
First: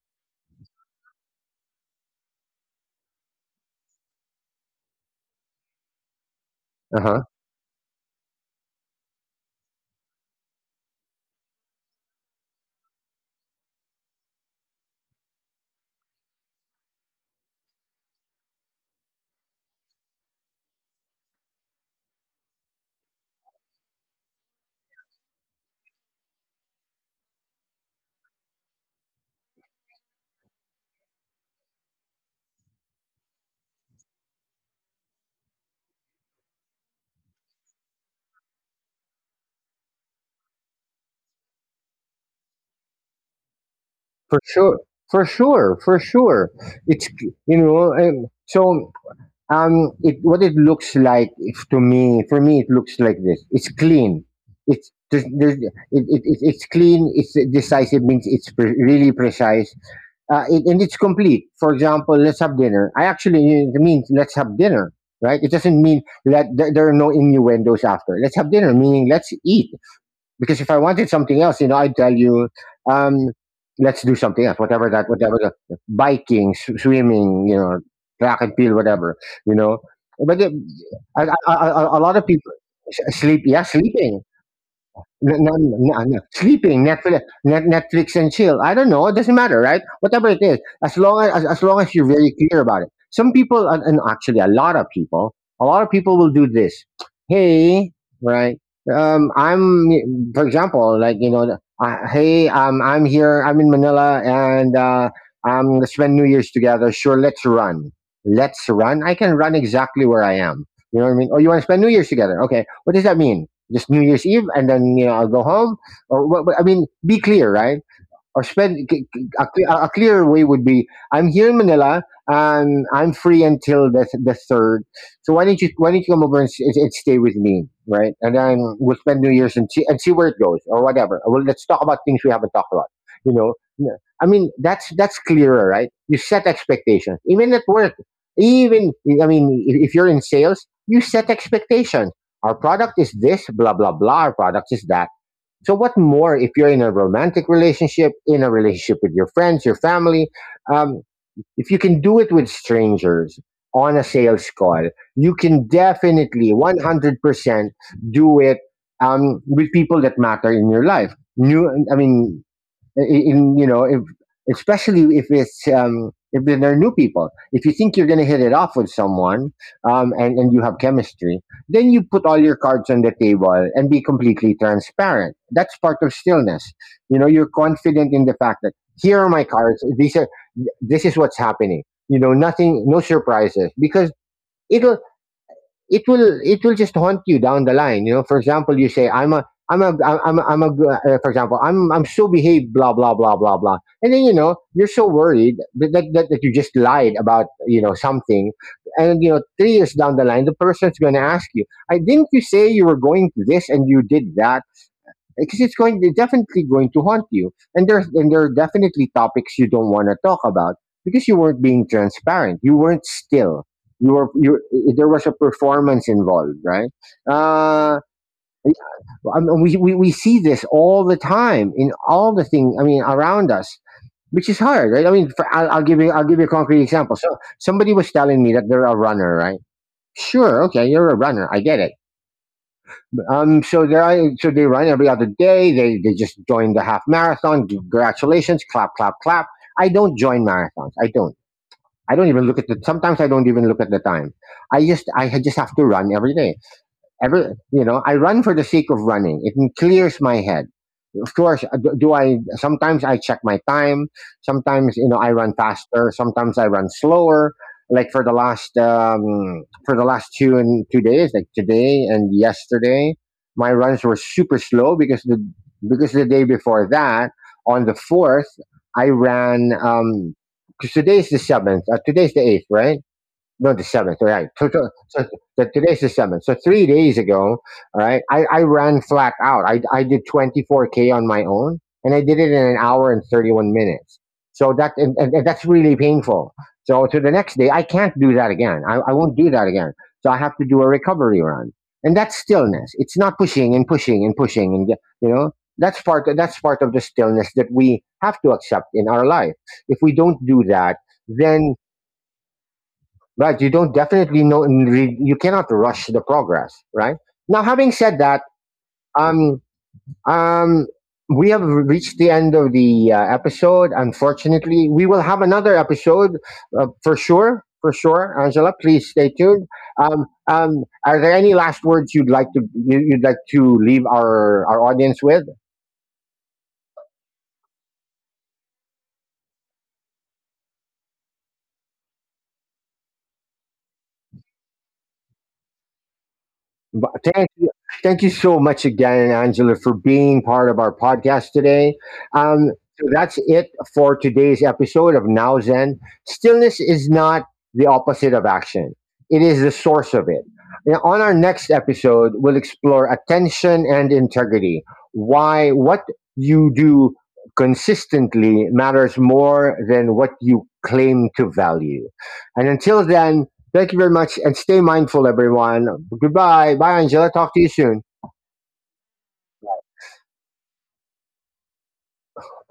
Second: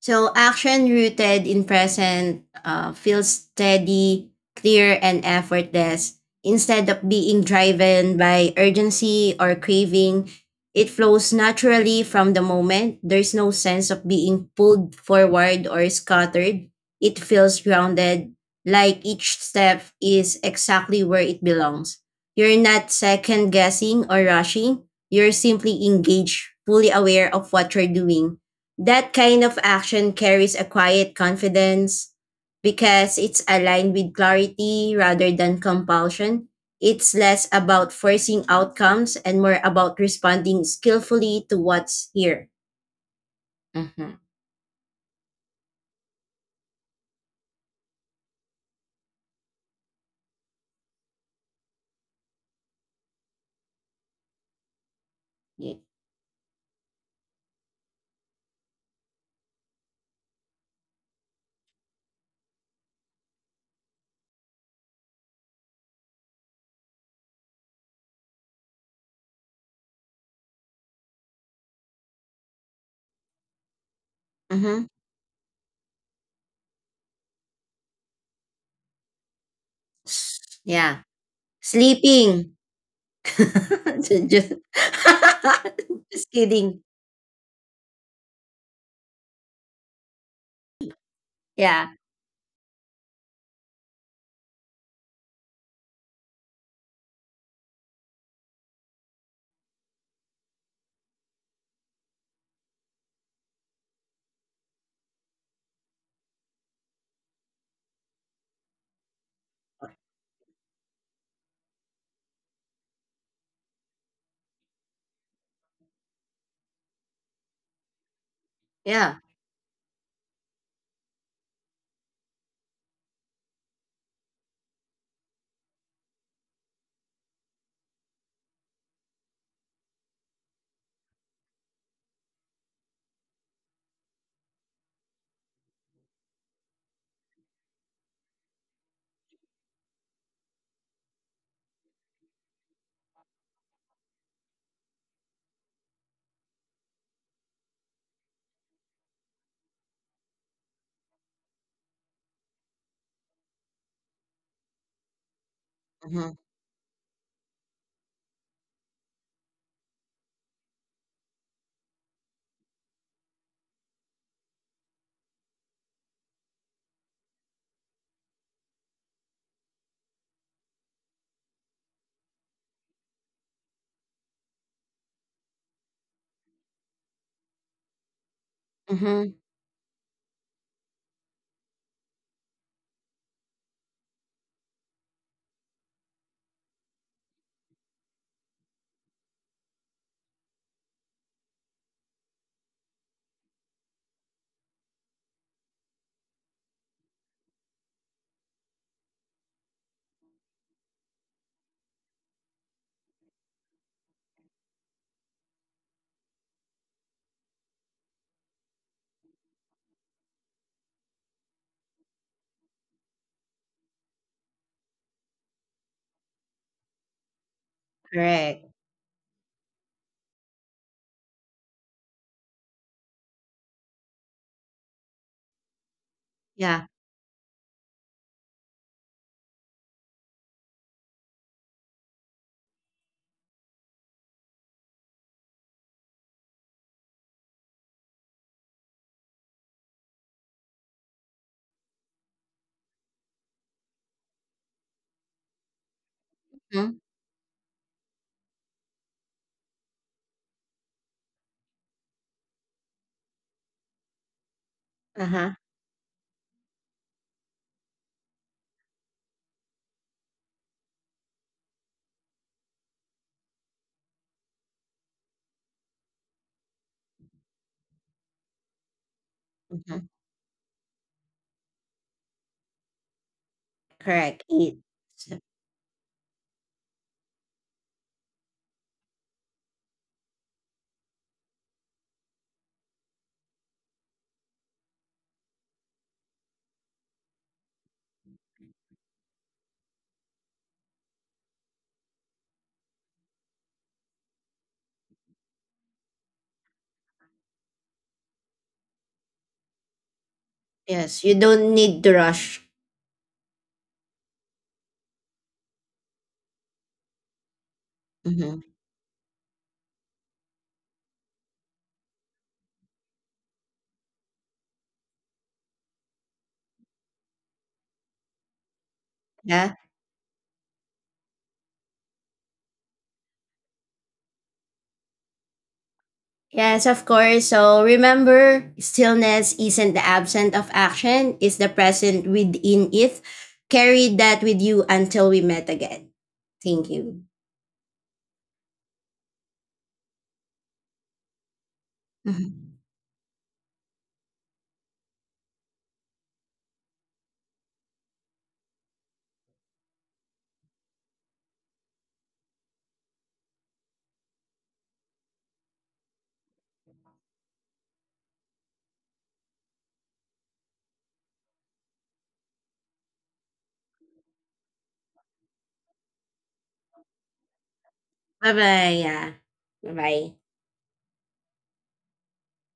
[SPEAKER 2] So action rooted in present feels steady, clear, and effortless. Instead
[SPEAKER 1] Uh
[SPEAKER 2] of
[SPEAKER 1] huh.
[SPEAKER 2] being driven by urgency or craving, it flows naturally from the moment. There's no sense of being pulled forward or scattered. It feels grounded, like each step is exactly where it belongs. You're not second guessing or rushing. You're simply engaged, fully aware of what you're doing. That kind of action carries a quiet confidence because it's aligned with clarity rather than compulsion. It's less about forcing outcomes and more about responding skillfully to what's here. Mm-hmm.
[SPEAKER 1] For sure. For sure. For sure. It's you know. So it what it looks like if to me for me, it looks like this. It's clean. It's clean. It's decisive, means it's really precise. And it's complete. For example, let's have dinner. I actually it means let's have dinner, right? It doesn't mean that there are no innuendos after. Let's have dinner meaning let's eat, because if I wanted something else, you know, I'd tell you, um, let's do something else,
[SPEAKER 2] Mm-hmm.
[SPEAKER 1] whatever that, whatever, the biking, swimming, you know, track and field, whatever, you know. But the-
[SPEAKER 2] Yeah.
[SPEAKER 1] a lot of
[SPEAKER 2] Sleeping.
[SPEAKER 1] people sleeping.
[SPEAKER 2] just,
[SPEAKER 1] No, no, no, no.
[SPEAKER 2] just kidding.
[SPEAKER 1] Sleeping, Netflix, Netflix and chill. I don't know. It doesn't matter, right? Whatever it is, as long as, as long
[SPEAKER 2] Yeah.
[SPEAKER 1] as you're very clear about it. Some people, and actually a lot of people, will do this. Hey, right? I'm, for example, like, you know, hey, I'm here. I'm in Manila, and I'm gonna spend New Year's together. Sure, let's run. Let's run. I can run exactly where I am. You know what I mean? Oh, you want to spend New Year's together? Okay. What does that mean? Just New Year's Eve, and then you know I'll go home. Or what, I mean, be clear, right? Or spend,
[SPEAKER 2] Yeah.
[SPEAKER 1] a clearer way would be, I'm here in Manila and I'm free until the third. So why don't you come over and, and stay with me, right? And then we'll spend New Year's and see where it goes or whatever. Well, let's talk about things we haven't talked about. You know. Yeah, I mean that's clearer, right? You set expectations, even at work. Even, I mean, if you're in sales, you set expectations. Our product is this, blah blah blah. Our product is that. So, what more if you're in a romantic relationship, in a relationship with your friends, your family? Um, if you can do it with strangers on a sales call, you can
[SPEAKER 2] Mm-hmm.
[SPEAKER 1] definitely 100% do it with people that matter in your life. New, I mean, in you know if Especially if it's if they're new people. If you think you're going to hit it off with someone, and you have chemistry, then you put all your cards on the table and be completely transparent. That's part of stillness. You know, you're confident in the fact that, here
[SPEAKER 2] Mm-hmm.
[SPEAKER 1] are my cards. These are This is what's happening. You know, nothing, no surprises, because it'll it will, just haunt you down the line. You know, for example, you say, I'm a for example, I'm so behaved, blah blah blah blah blah, and then you know you're so worried that you just lied about, you know, something, and you know 3 years down the line the person's going to ask you, I didn't you say you were going to this and you did that, because it's going they're definitely going to haunt you, and there are definitely topics you don't want to talk about because you weren't being transparent, you weren't still. You were, there was a performance involved, right? uh
[SPEAKER 2] Correct.
[SPEAKER 1] I mean, we see this all the time in all the thing, I mean, around us, which is hard, right? I mean, I'll give you, a
[SPEAKER 2] Yeah.
[SPEAKER 1] concrete example. So somebody was telling me that they're a runner, right? Sure, okay, you're a runner, I get it. So they run every other day. They just joined the half marathon. Congratulations! Clap, clap, clap. I don't join marathons. I don't. I don't even look at the. Sometimes I don't even look at the time. I just have to run every day.
[SPEAKER 2] Mm-hmm.
[SPEAKER 1] Every, you know, I run for the sake of running. It clears my head. Of course, do I, sometimes I check my time. Sometimes, you know, I
[SPEAKER 2] Uh-huh.
[SPEAKER 1] run faster. Sometimes I run slower. Like for the last 2 and 2 days, like today and yesterday, my runs were super slow, because the day before that, on the fourth, I ran.
[SPEAKER 2] Mm-hmm.
[SPEAKER 1] 'Cause today's the seventh. Today's the eighth, right? No, the seventh,
[SPEAKER 2] Correct.
[SPEAKER 1] right?
[SPEAKER 2] Eat.
[SPEAKER 1] Today's the seventh. So 3 days ago, all right, I ran flat out. I did 24k on my own, and I did it in an hour and 31 minutes. So that, and that's really painful. So to the next day, I can't do that again. I won't do that again. So I have to do a recovery run, and that's stillness. It's not pushing and pushing and pushing, and you know, that's part of the stillness that we have to accept in our life. If we don't do that,
[SPEAKER 2] Yes, you don't
[SPEAKER 1] then,
[SPEAKER 2] need to rush.
[SPEAKER 1] right, you don't definitely know, and you cannot rush the progress, right? Now, having said that,
[SPEAKER 2] Mhm,
[SPEAKER 1] um um we have reached the end of the episode. Unfortunately, we will have another episode, for sure, for sure. Angela, please stay tuned.
[SPEAKER 2] yeah.
[SPEAKER 1] Are there any last words you'd like you'd like to leave our audience with?
[SPEAKER 2] Yes, of course. So remember, stillness isn't the absence of action, it's the present within it. Carry that with you until we met again. Thank
[SPEAKER 1] But
[SPEAKER 2] you.
[SPEAKER 1] thank you so much again, Angela, for being part of our podcast today.
[SPEAKER 2] Mhm.
[SPEAKER 1] Um, so that's it for today's episode of Now Zen. Stillness is not the opposite of action; it is the source of it. Now, on our next episode, we'll explore attention and integrity. Why what you do consistently matters more than what you claim to value. And until then, thank you very much and stay mindful, everyone. Goodbye. Bye, Angela. Talk to you soon.
[SPEAKER 2] Bye-bye. Yeah. Bye-bye.